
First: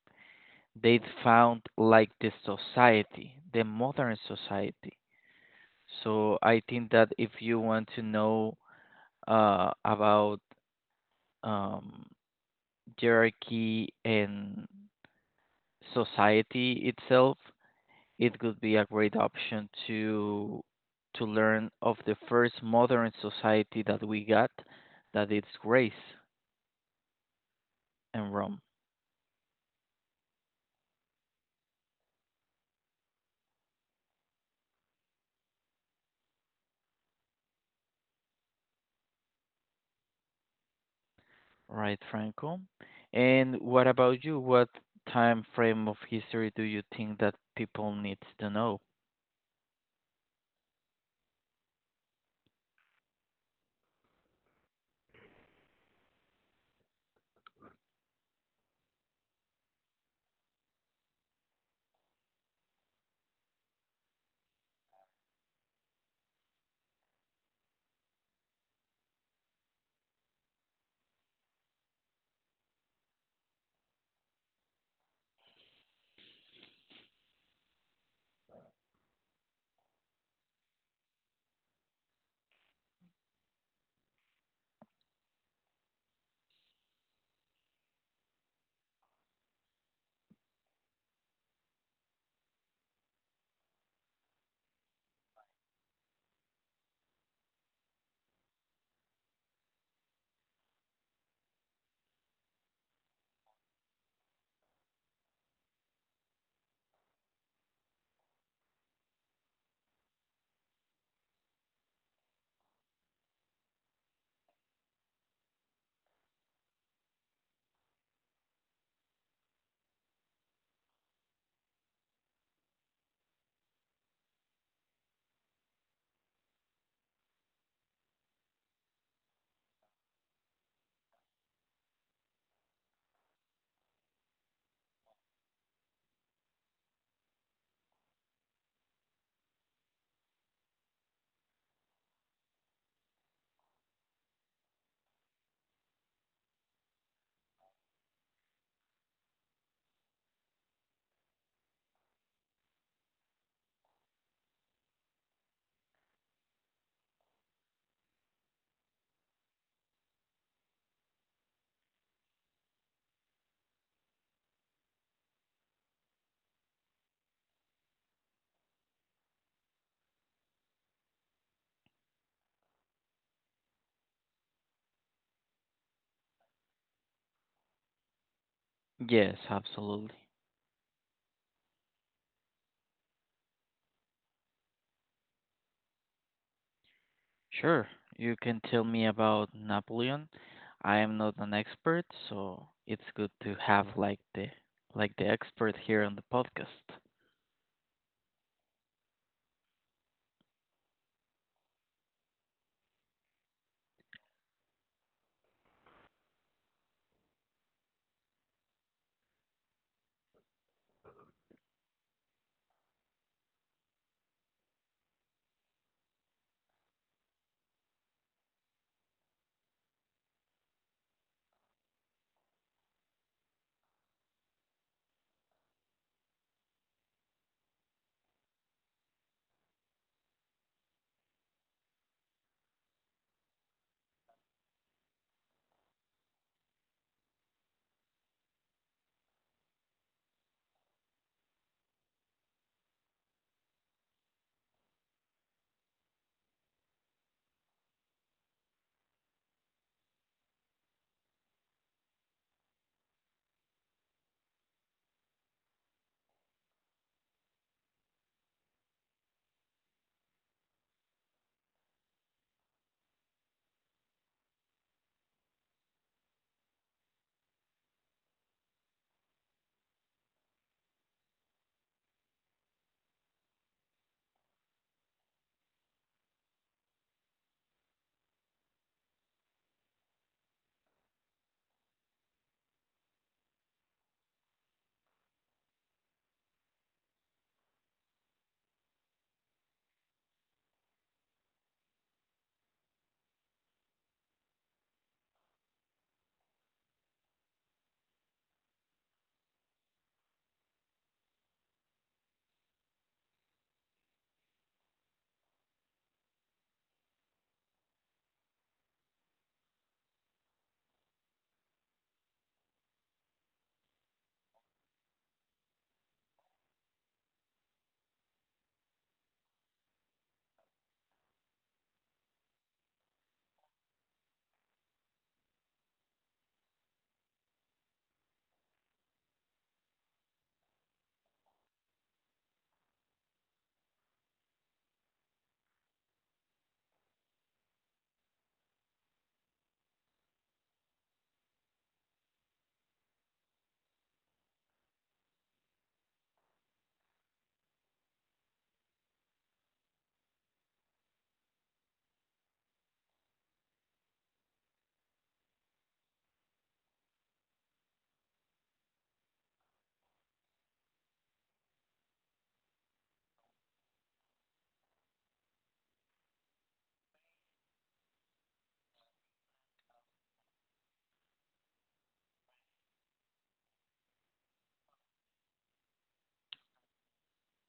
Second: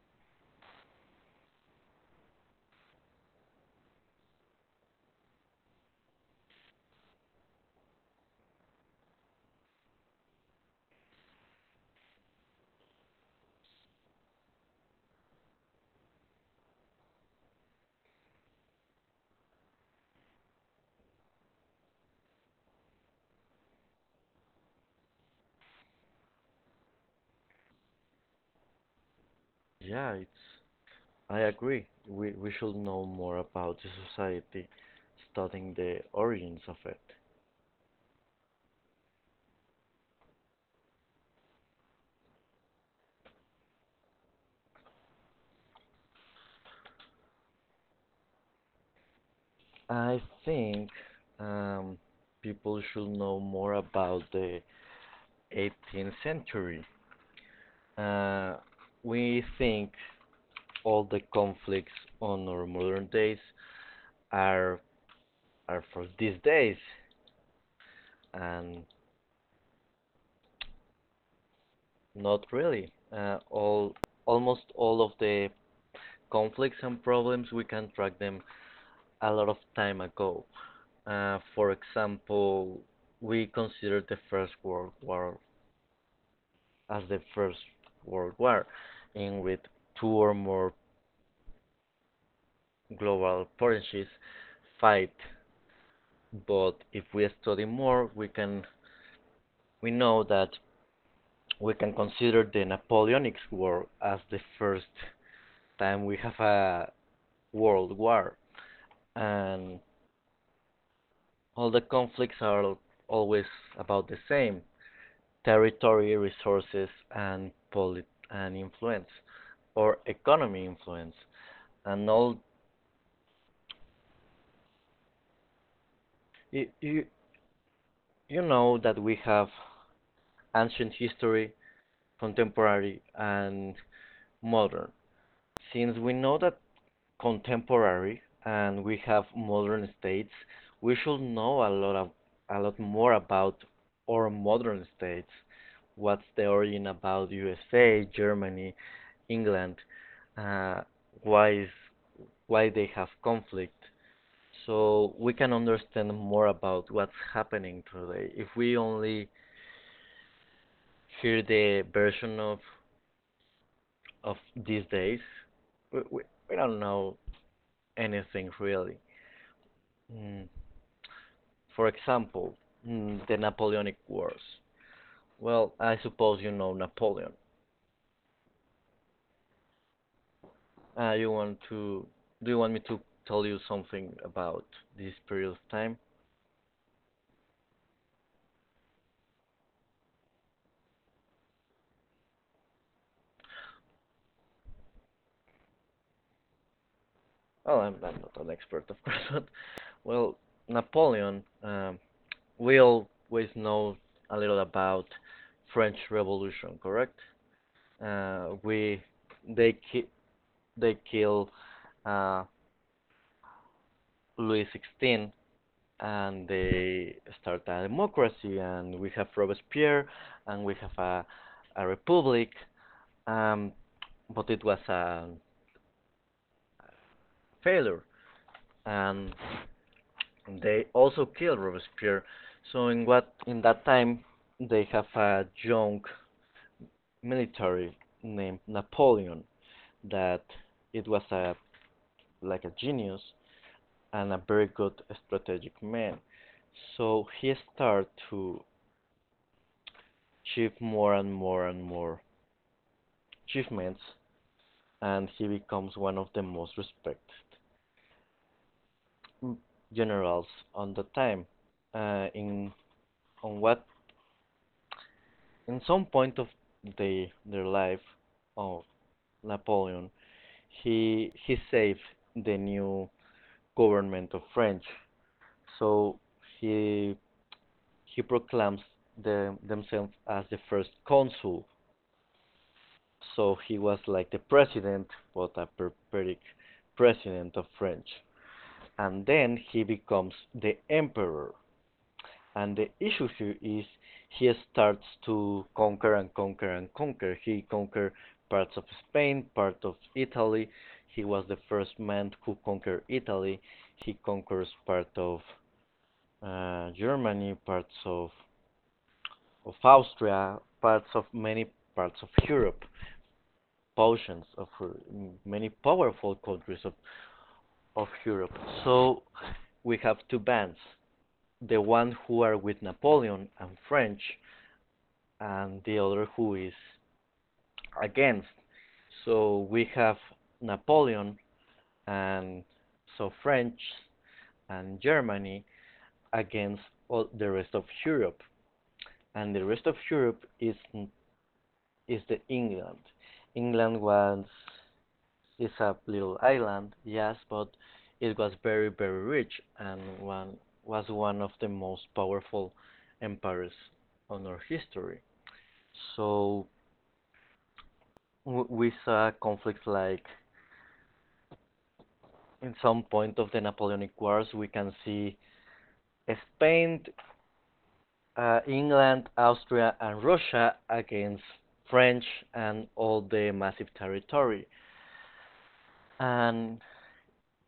B: they found like the society, the modern society. So I think that if you want to know, uh, about, um, hierarchy and society itself, it could be a great option to to learn of the first modern society that we got, that it's Greece and Rome,
A: Yeah, it's I agree. We we should know more about the society, studying the origins of it.
B: right, Franco? And what about you? What time frame of history do you think that people needs to know?
A: I think um, people should know more about the eighteenth century. Uh, we think all the conflicts on our modern days are are for these days, and not really. Uh, all almost all of the conflicts and problems we can track them a lot of time ago. Uh, for example, we consider the First World War as the First World War, in which two or more global potencies fight but if we study more, we can we know that we can consider the Napoleonic War as the first time we have a world war, and all the conflicts are always about the same: territory, resources, and polit and influence, or economy influence, and all. You, you, you know that we have ancient history, contemporary, and modern. Since we know that contemporary and we have modern states, we should know a lot of a lot more about our modern states. What's the origin about U S A, Germany, England? Uh, why is why they have conflict? So we can understand more about what's happening today. If we only hear the version of of these days, we, we, we don't know anything really. Mm. For example, mm, the Napoleonic Wars. Well, I suppose you know Napoleon.
B: Yes, absolutely.
A: Uh, you want to? Do you want me to tell you something about this period of time?
B: Sure. You can tell me about Napoleon. I am not an expert, so it's good to have like the like the expert here on the podcast.
A: Well, I'm, I'm not an expert, of course, but well, Napoleon. Um, we always know a little about French Revolution, correct? Uh, we they ki- they kill uh, Louis the sixteenth and they start a democracy, and we have Robespierre, and we have a, a republic, um, but it was a failure, and they also killed Robespierre. So in what in that time they have a young military named Napoleon that it was a like a genius and a very good strategic man. So he started to achieve more and more and more achievements and he becomes one of the most respected generals on the time uh, in on what In some point of the their life of Napoleon, he he saved the new government of France. So he he proclaims the, themselves as the first consul, so he was like the president, but a perpetual president of French, and then he becomes the emperor. And the issue here is he starts to conquer and conquer and conquer. He conquered parts of Spain, part of Italy. He was the first man who conquered Italy. He conquers part of uh, Germany, parts of, of Austria, parts of many parts of Europe, portions of uh, many powerful countries of, of Europe. So we have two bands, the one who are with Napoleon and French, and the other who is against. So we have Napoleon and so French and Germany against all the rest of Europe, and the rest of Europe is is the England. England was is a little island, yes, but it was very very rich and one was one of the most powerful empires on our history. So w- we saw conflicts like in some point of the Napoleonic Wars, we can see Spain, uh, England, Austria, and Russia against French and all the massive territory. And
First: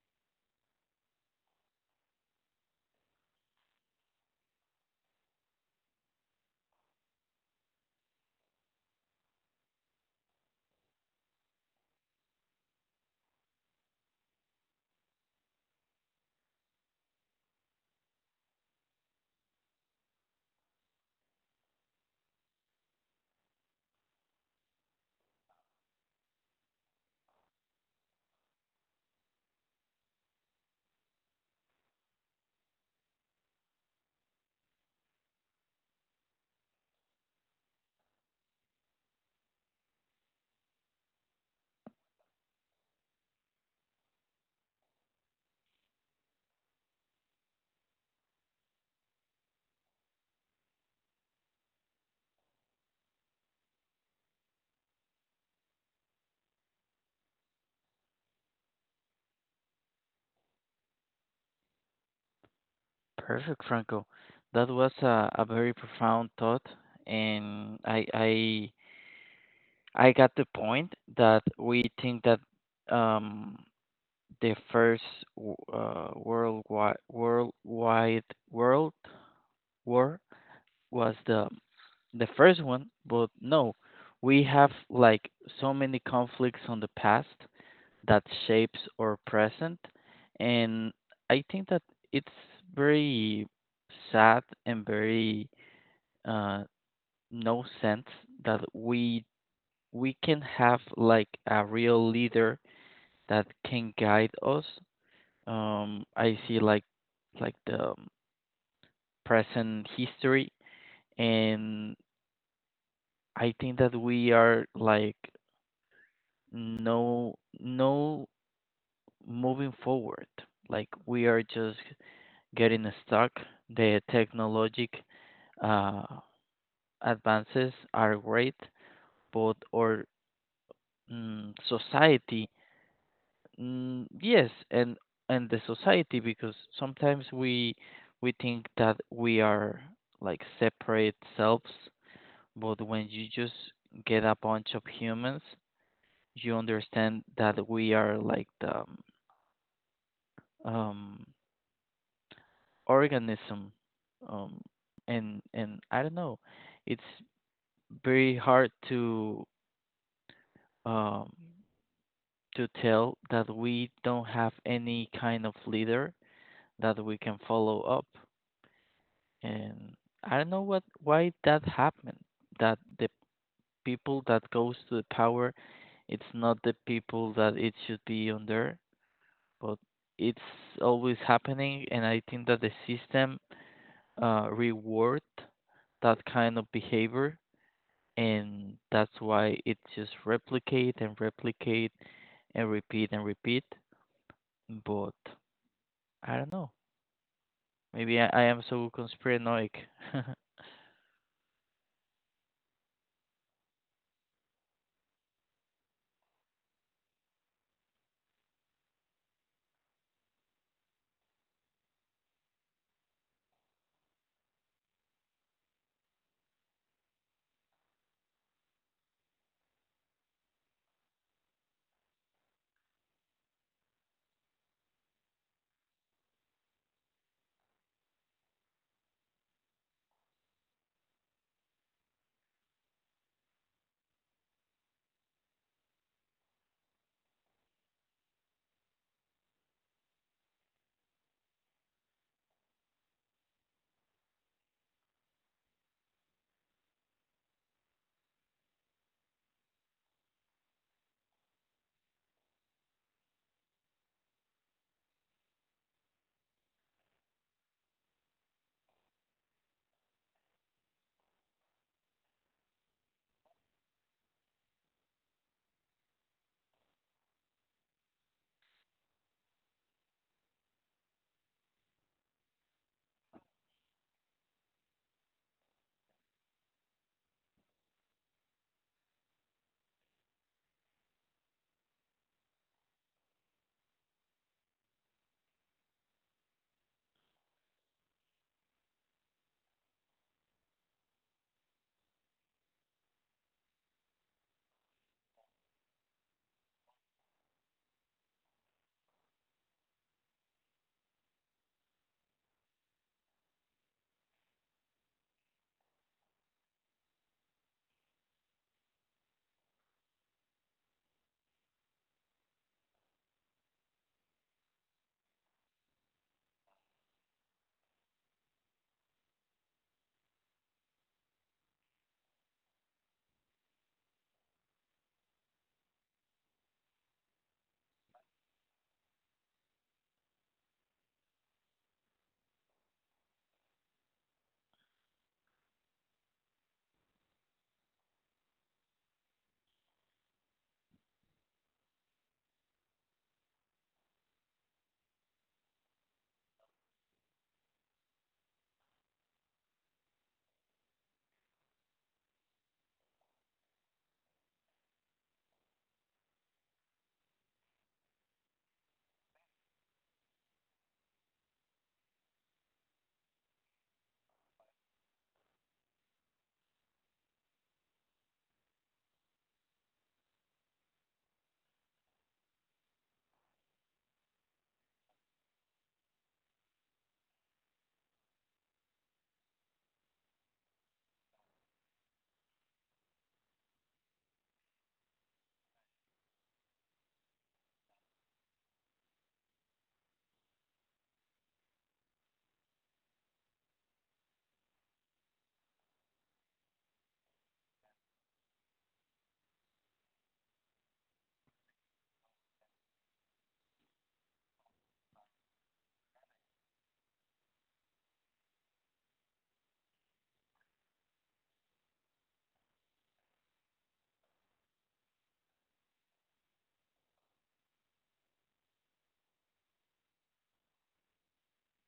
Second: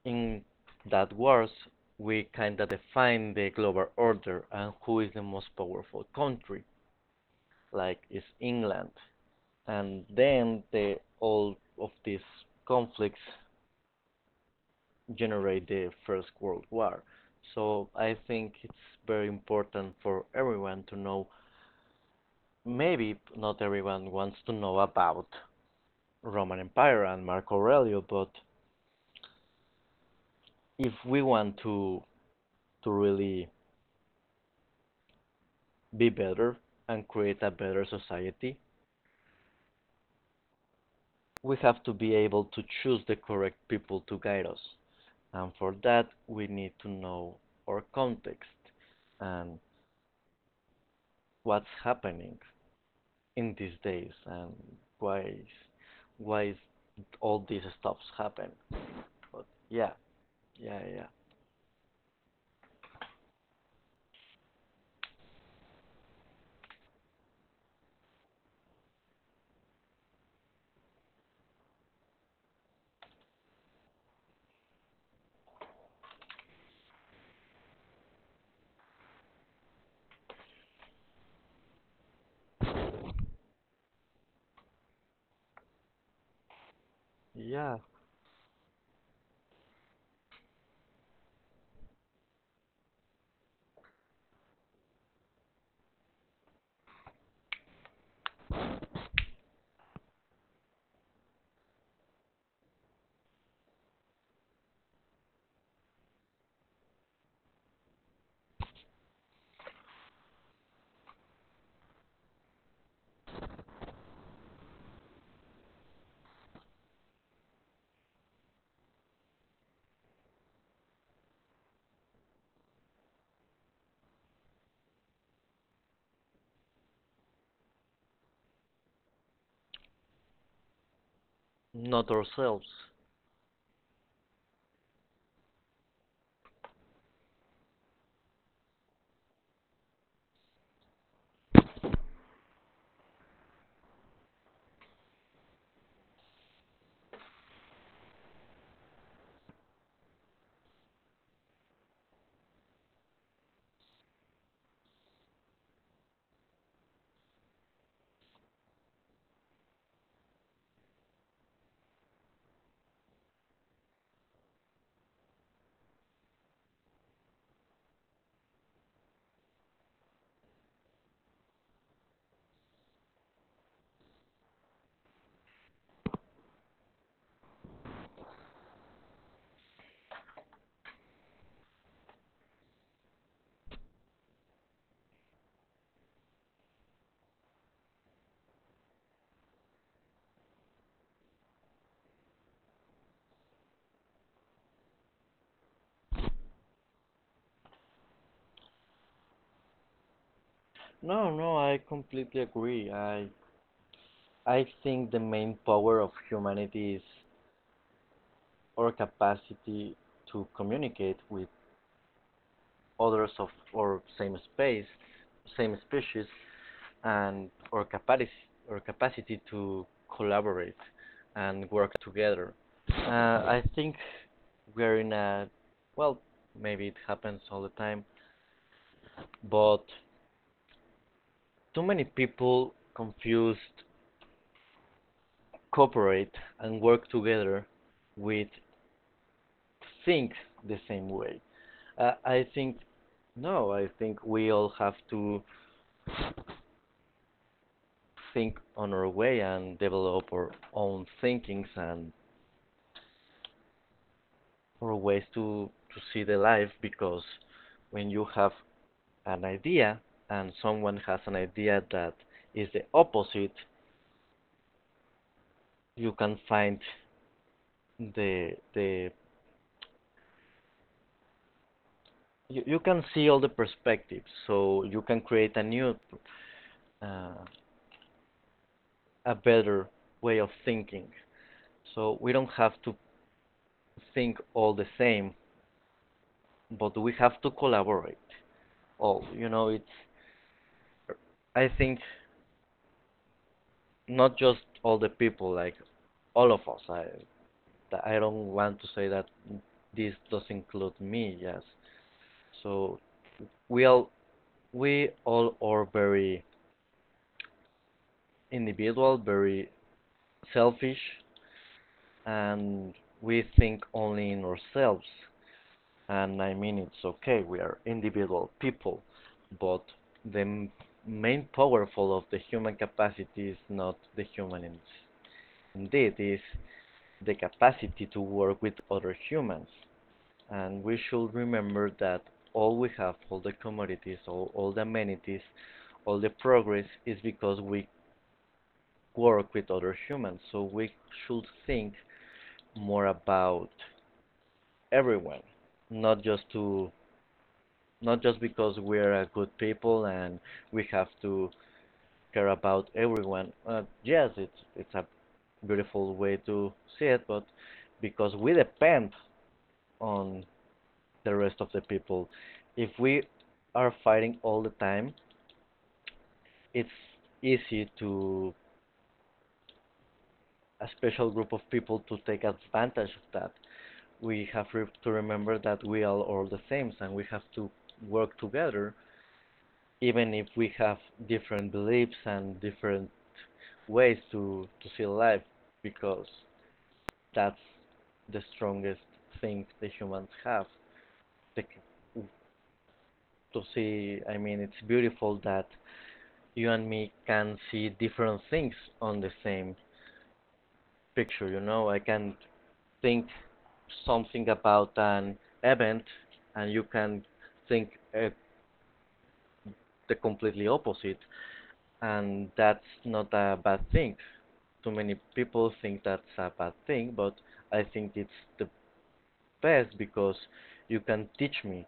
A: in that wars, we kind of define the global order and who is the most powerful country, like is England. And then the all of these conflicts generate the First World War. So I think it's very important for everyone to know. Maybe not everyone wants to know about Roman Empire and Marco Aurelio, but if we want to to really be better and create a better society, we have to be able to choose the correct people to guide us. And for that, we need to know our context and what's happening in these days and why is, why is all these stuffs happen. But Yeah. yeah yeah
B: Perfect, Franco. That was a, a very profound thought, and I I I got the point that we think that um the first w- uh, worldwide worldwide world war was the the first one, but no, we have like so many conflicts on the past
A: yeah
B: that shapes our present, and I think that it's very sad and very uh, no sense that we we can have like a real leader that can guide us. Um, I see like like the um, present history, and I think that we are like no no moving forward. Like we are just getting stuck. The technologic uh, advances are great, but our mm,
A: Not
B: society.
A: ourselves.
B: Mm, yes, and and the society because sometimes we we think that we are like separate selves, but when you just get a bunch of humans, you understand that we are like the um, um, organism, um, and and I don't know, it's very hard to um, to tell that we don't have any kind of leader that we can follow up. And I don't know what why that happened. That the people that goes to the power, it's not the people that it should be under, but it's always happening. And I think that the system uh, reward that kind of behavior, and that's why it just replicate and replicate and repeat and repeat. But I don't know. Maybe I, I am so conspiranoic.
A: no No, I completely agree. i I think the main power of humanity is our capacity to communicate with others of our same space, same species, and our capacity our capacity to collaborate and work together. Uh, I think we're in a well, maybe it happens all the time, but too many people confused cooperate and work together with think the same way. Uh, I think no, I think we all have to think on our way and develop our own thinkings and or ways to, to see the life because when you have an idea and someone has an idea that is the opposite, you can find the the you, you can see all the perspectives, so you can create a new uh, a better way of thinking. So we don't have to think all the same, but we have to collaborate. All you know, it's I think not just all the people, like all of us. I, I don't want to say that this does include me. Yes. So we all we all are very individual, very selfish, and we think only in ourselves. And I mean, it's okay. We are individual people, but the main powerful of the human capacity is not the human in- indeed is the capacity to work with other humans. And we should remember that all we have, all the commodities, all, all the amenities, all the progress is because we work with other humans. So we should think more about everyone, not just to not just because we're a good people and we have to care about everyone. Uh, yes, it's it's a beautiful way to see it, but because we depend on the rest of the people, if we are fighting all the time, it's easy to a special group of people to take advantage of that. We have re- to remember that we are all the same and we have to work together, even if we have different beliefs and different ways to, to see life, because that's the strongest thing the humans have. The, to see, I mean, it's beautiful that you and me can see different things on the same picture, you know? I can think something about an event and you can think uh, the completely opposite, and that's not a bad thing. Too many people think that's a bad thing, but I think it's the best, because you can teach me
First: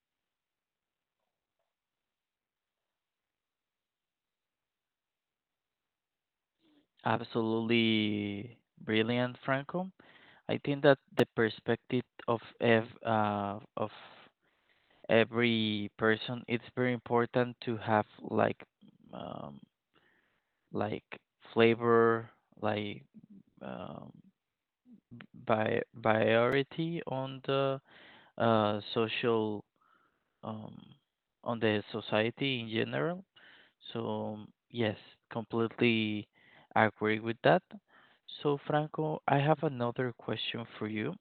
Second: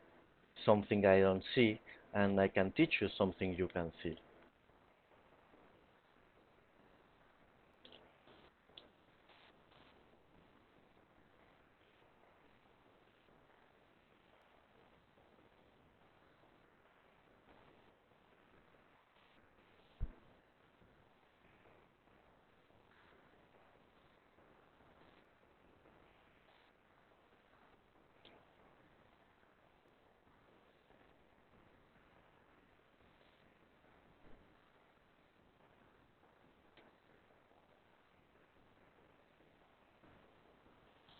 A: something I don't see and I can teach you something you can see.
B: Absolutely brilliant, Franco. I think that the perspective of ev uh, of every person it's very important to have like um, like flavor, like um, by priority on the uh, social um, on the society in general. So, yes, completely agree with that. So, Franco, I have another question for you.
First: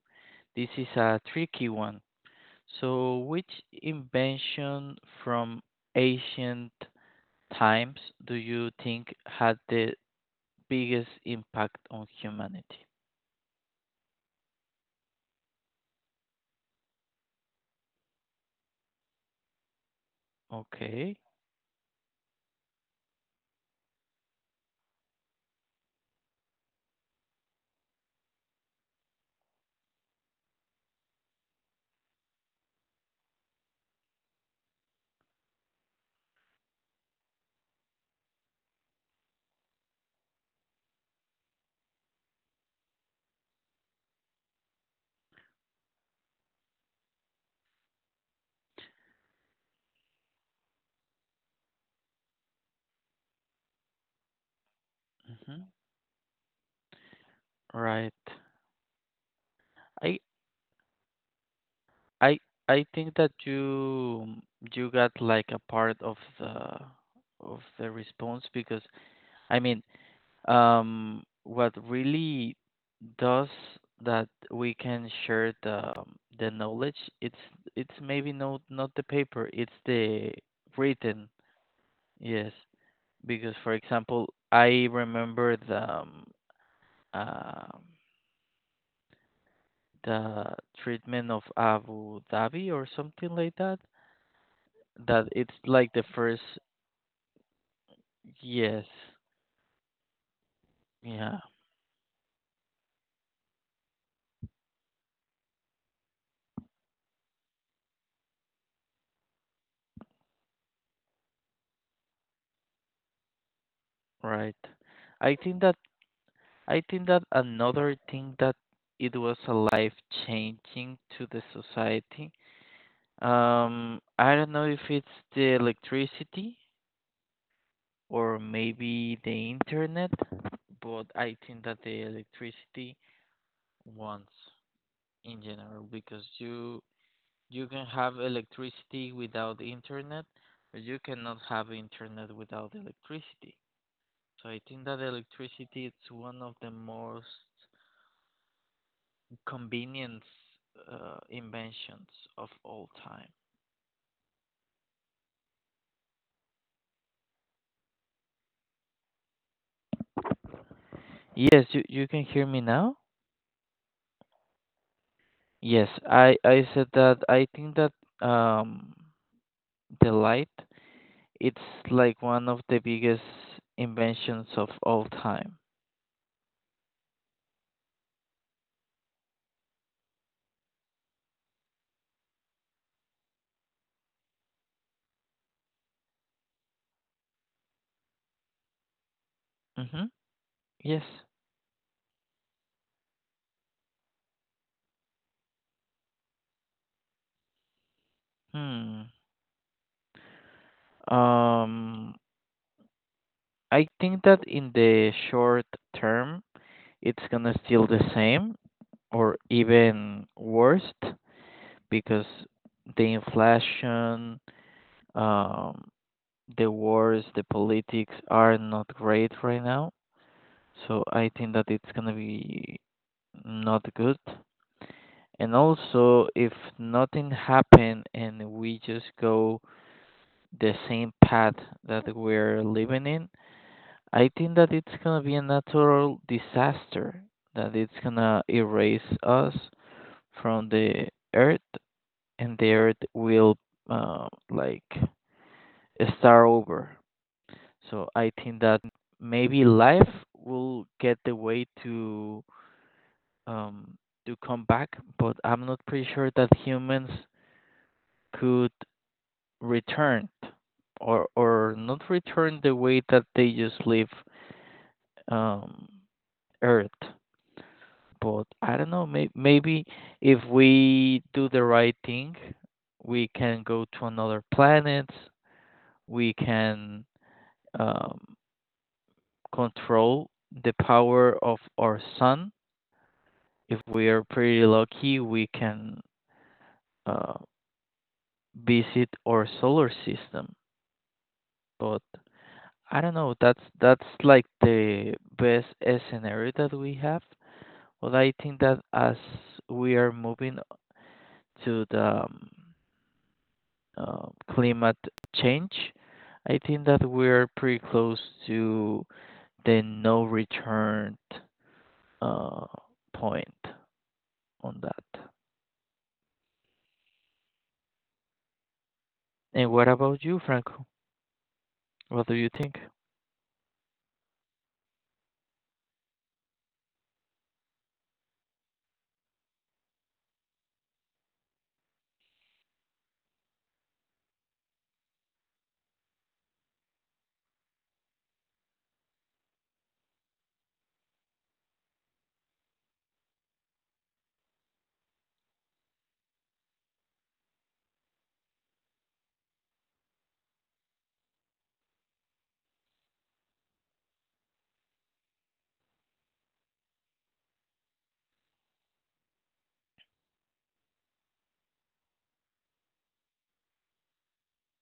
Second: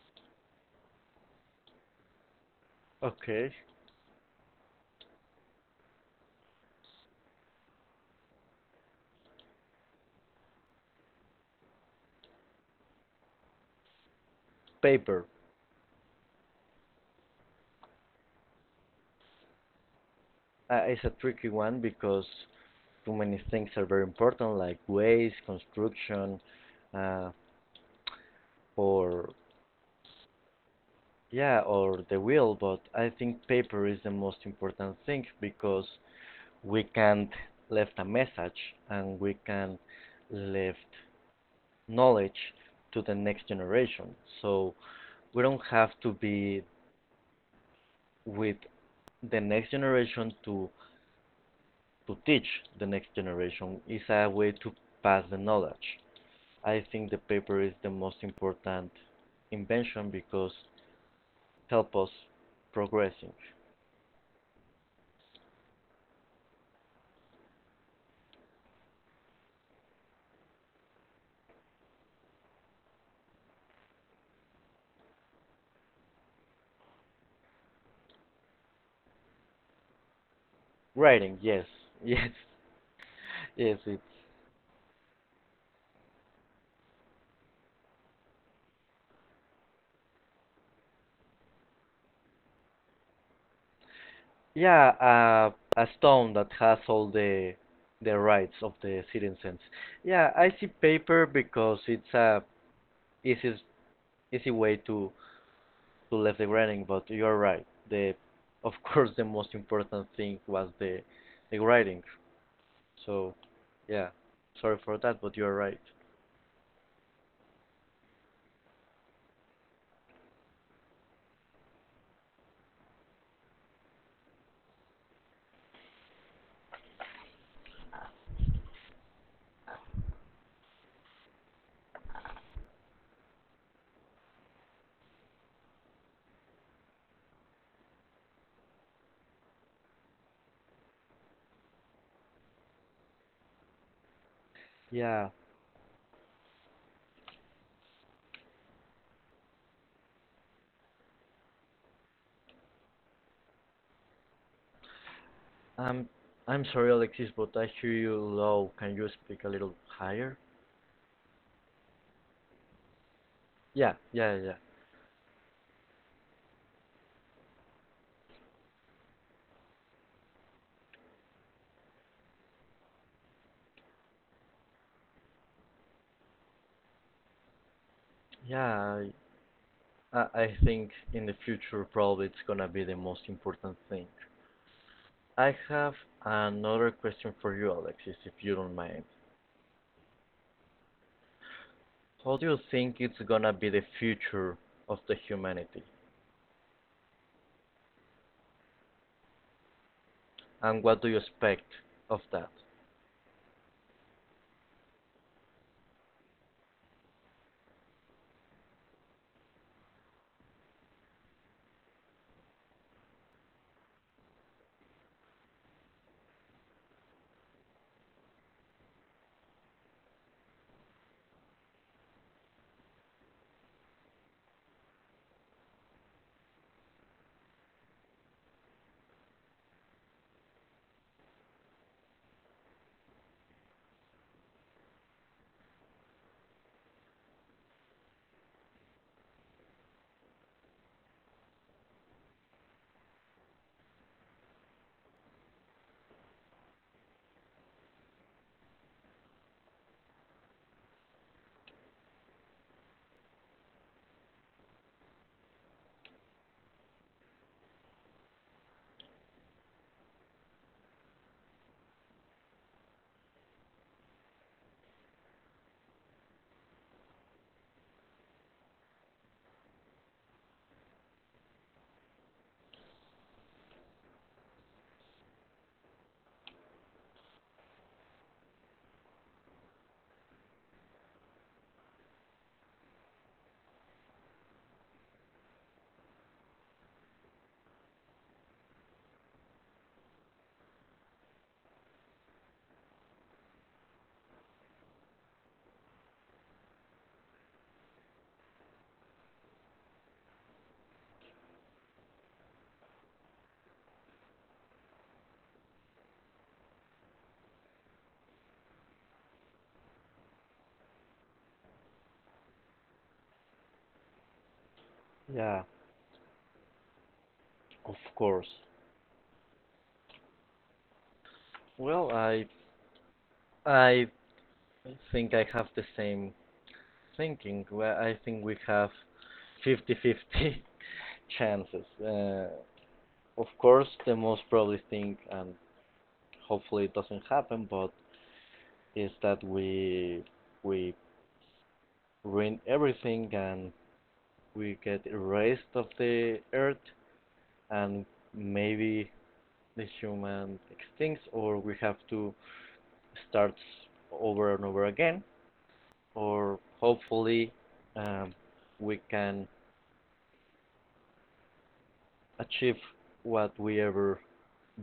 B: This is a tricky one. So, which
A: Okay.
B: invention from ancient times do you think had the biggest impact on humanity?
A: Paper. Uh, is a
B: Okay.
A: tricky one because too many things are very important, like ways construction, uh, or yeah, or they will, but I think paper is the most important thing because we can't left a message and we can left knowledge to the next generation. So we don't have to be with the next generation to to teach the next generation. It's a way to pass the
B: Hmm.
A: knowledge. I think the paper is the
B: Right.
A: most important invention
B: I
A: because help us
B: I I think
A: progressing.
B: that you you got like a part of the of the response because I mean um what really does that we can share the um, the knowledge it's it's maybe not not the paper, it's the written.
A: Writing, yes, yes.
B: Yes, because for
A: Yes, it's
B: example I remember the um, uh, the treatment of Abu Dhabi or something like that
A: yeah,
B: that
A: uh,
B: it's
A: a
B: like the
A: stone
B: first.
A: that has all the the rights of
B: Yes.
A: the citizens. Yeah, I see paper
B: Yeah.
A: because it's a easy easy way to to leave the writing, but you're right. The of course the most important thing was the the writing. So yeah,
B: Right.
A: sorry for that,
B: I
A: but you're
B: think that
A: right.
B: I think that another thing that it was a life changing to the society. Um, I don't know if it's the electricity or maybe the internet, but I think that the electricity wants in general because you you can have electricity without internet, but you cannot have internet without electricity. So I think that
A: Yeah,
B: electricity is one of the most convenience uh, inventions of all time.
A: I'm I'm sorry, Alexis, but I hear you low. Can you speak a little higher?
B: Yes, you, you can hear me now?
A: Yeah, yeah, yeah.
B: Yes, I, I said that I think that um, the light it's like one of the biggest inventions of all time.
A: Yeah, I I think in the future probably it's gonna be the most important thing. I have another question for you, Alexis, if you don't mind.
B: Mm-hmm. Yes.
A: How do you think it's gonna be the future of the humanity,
B: Hmm.
A: and what do you expect
B: Um,
A: of that?
B: I think that in the short term, it's gonna still the same or even worse because the inflation, Um, the wars, the politics are not great right now, so I think that it's gonna be not good. And also, if nothing happen and we just go the same path that we're living in, I think that it's gonna be a natural disaster that it's gonna erase us from the earth, and the earth will uh, like start over. So I think that maybe life will get the way to um, to come back, but I'm not pretty sure that humans could return or or not return the way that they just live um, Earth. But I don't know. May- maybe if we do the right thing, we can go to another planet. We can um, control the power of our sun. If we are pretty lucky, we can uh, visit our solar system. But I don't know. That's that's like the best scenario that we have. But I think that as we are moving to the um, uh, climate change, I think that we're pretty close to the no return uh, point on that.
A: Yeah. Of course.
B: And what about you, Franco?
A: Well,
B: What do
A: I
B: you think?
A: I think I have the same thinking. Well, I think we have fifty-fifty chances. Uh, of course, the most probably thing, and hopefully it doesn't happen, but is that we we ruin everything and we get erased of the earth, and maybe the human extincts or we have to start over and over again, or hopefully um, we can achieve what we ever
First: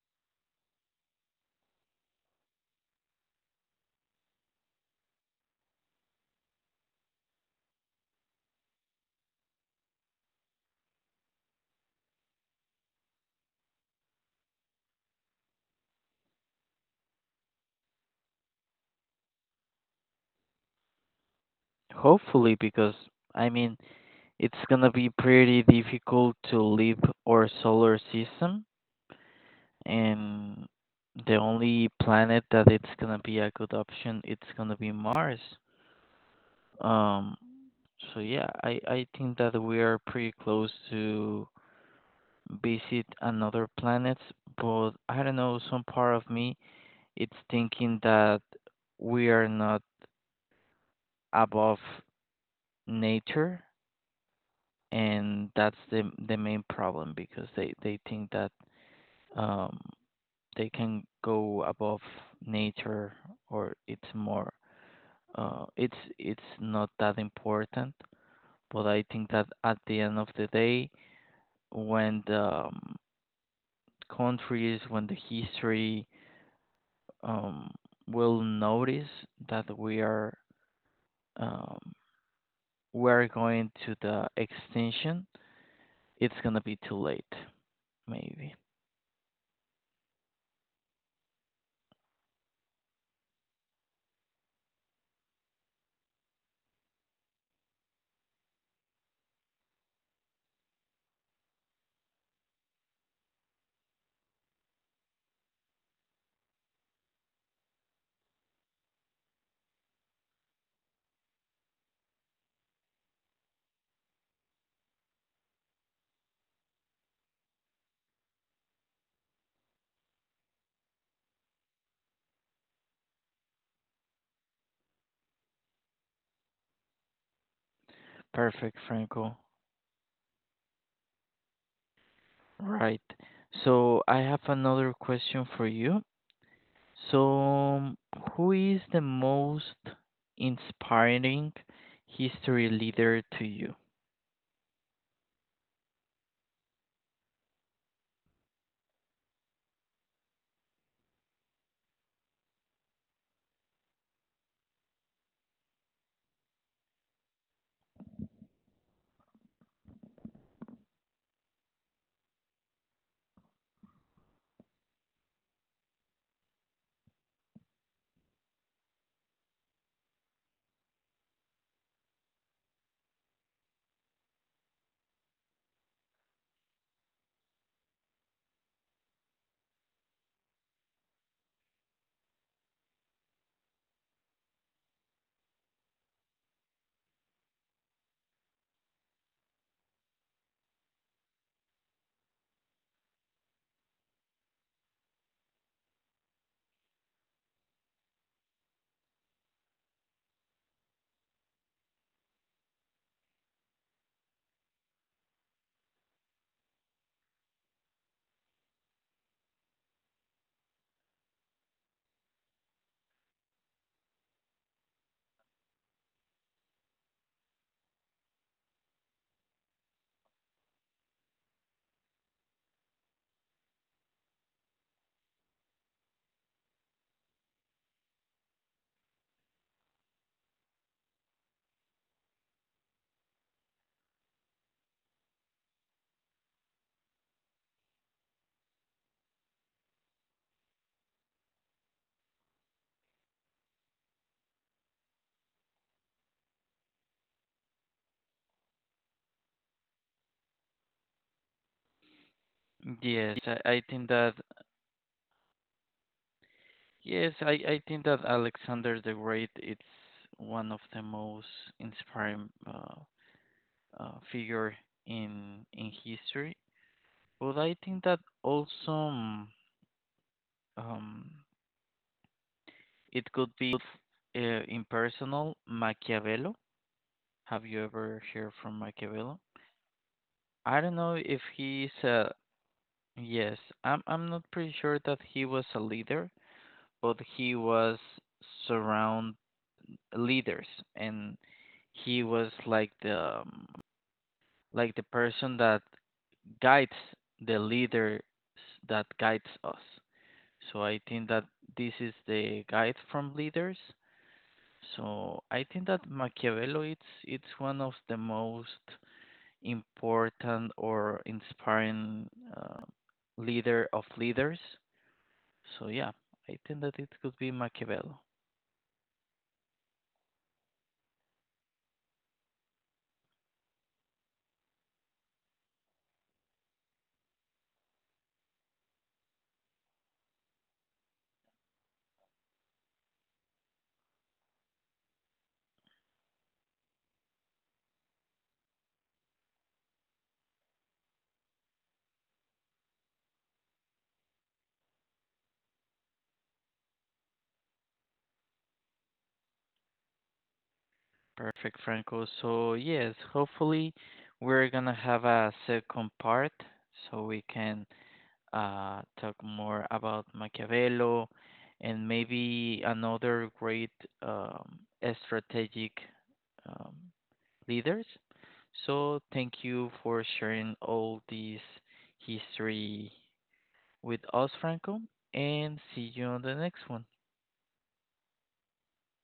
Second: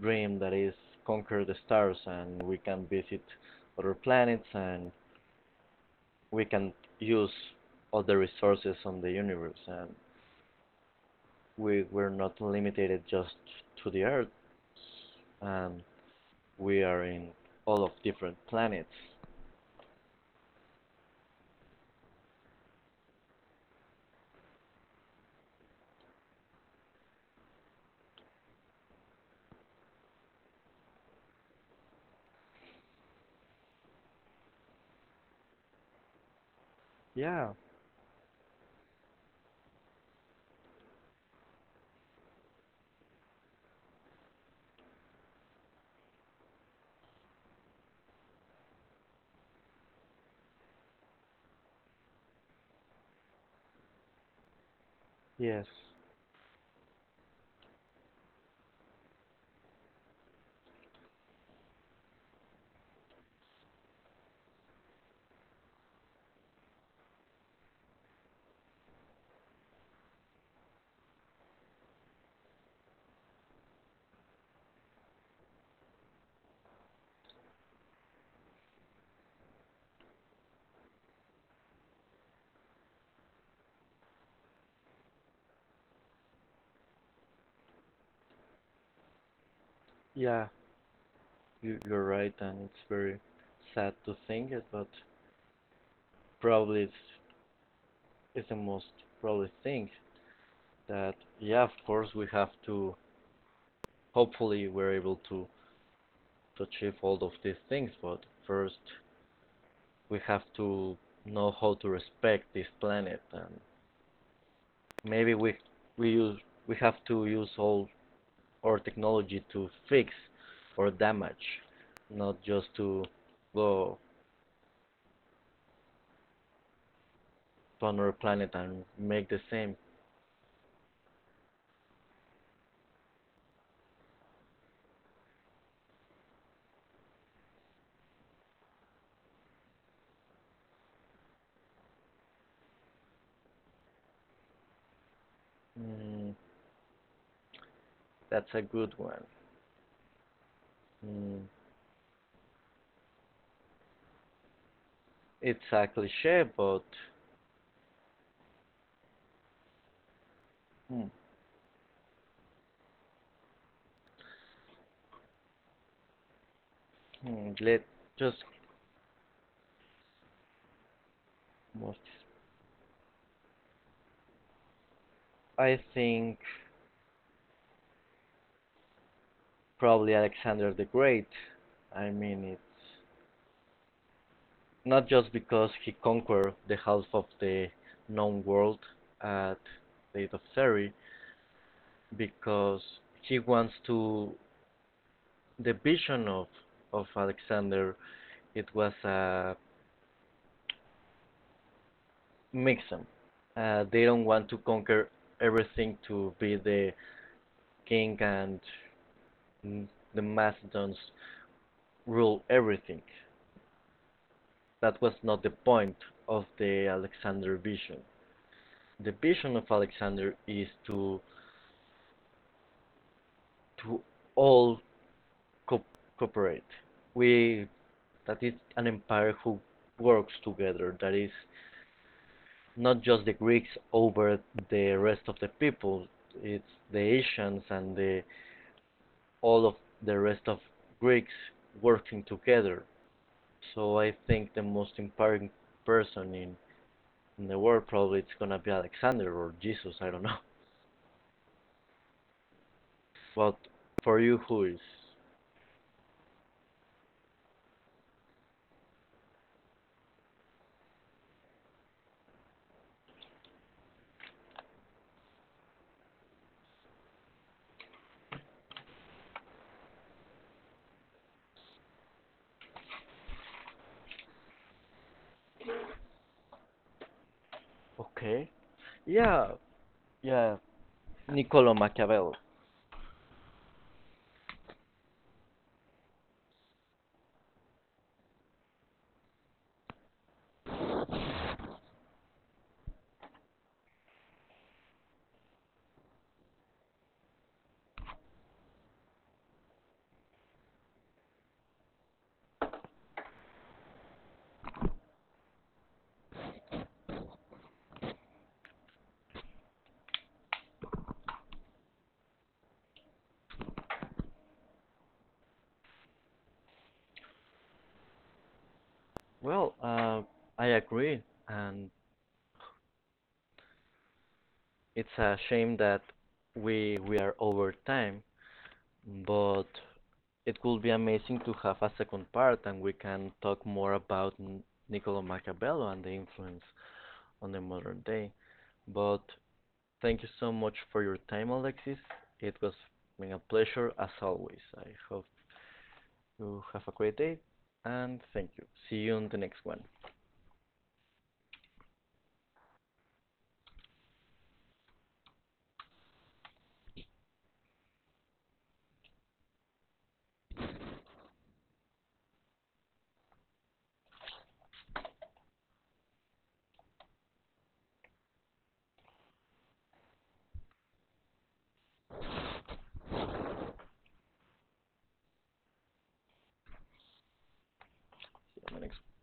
A: dream, that is conquer the stars, and we can visit other planets, and we can use other resources on the universe, and we we're not limited just to the Earth, and we are in all of different planets.
B: Hopefully, because I mean, it's gonna be pretty difficult to leave our solar system, and the only planet that it's gonna be a good option, it's gonna be Mars. Um,
A: Yeah.
B: so yeah, I I think that we are pretty close to visit another planet, but I don't know, some part of me it's thinking that we are not above nature, and
A: Yes.
B: that's the the main problem because they they think that um they can go above nature or it's more uh it's it's not that important, but I think that at the end of the day, when the um, countries, when the history um will notice that we are um we're going to the extinction, it's going to be too late, maybe.
A: Yeah. You, you're right, and it's very sad to think it, but probably it's, it's the most probably thing that yeah, of course we have to. Hopefully, we're able to to achieve all of these things, but first we have to know how to respect this planet, and maybe we we use we have to use all or technology to fix or damage, not just to go to another planet
B: Perfect,
A: and make
B: Franco.
A: the same.
B: Right. So I have another question for you. So, who is the most inspiring history leader to you?
A: Mm, that's a good one. Mm, it's a cliche, but mm, mm, let just most. I think probably Alexander the Great. I mean, it's not just because he conquered the half of the known world at the age of thirty, because he wants to the vision of of Alexander, it was a mixum. Uh, they don't want to conquer everything to be the king and mm, the Macedons rule everything. That was not the point of the Alexander vision. The vision of Alexander is to to all co- cooperate. We That is an empire who works together. That is not just the Greeks over the rest of the people. It's the Asians and the, all of the rest of Greeks working together. So I think the most empowering person in, in the world probably it's gonna be Alexander or Jesus. I don't know.
B: Yes,
A: But
B: I, I think
A: for
B: that
A: you, who is?
B: yes, I, I think that Alexander the Great is one of the most inspiring uh, uh, figure in in history. But I think that also um, um, it could be uh, impersonal Machiavelli. Have you ever
A: Okay.
B: heard from Machiavelli?
A: Yeah, yeah.
B: I don't know if
A: Niccolo
B: he's a
A: Machiavelli.
B: yes. I'm I'm not pretty sure that he was a leader, but he was surround leaders, and he was like the um, like the person that guides the leaders that guides us. So I think that this is the guide from leaders. So I think that Machiavelli it's it's one of the most important or inspiring uh, leader of leaders. So yeah, I think that it could be Machiavello.
A: Well, uh, I agree, and it's a shame that we we are over time, but it would be amazing to have a second part and we can talk more about Niccolo Machiavello and the influence on the modern day. But thank you so much for your time, Alexis. It was been a pleasure as always. I hope you have a great day and thank you. See you on the next one. See
B: Perfect, Franco. So yes, hopefully we're gonna have a second part so we can uh, talk more about Machiavello and maybe another great um, strategic um, leaders. So thank you for sharing all these history with us, Franco, and see you on the next one.
A: you on the next one.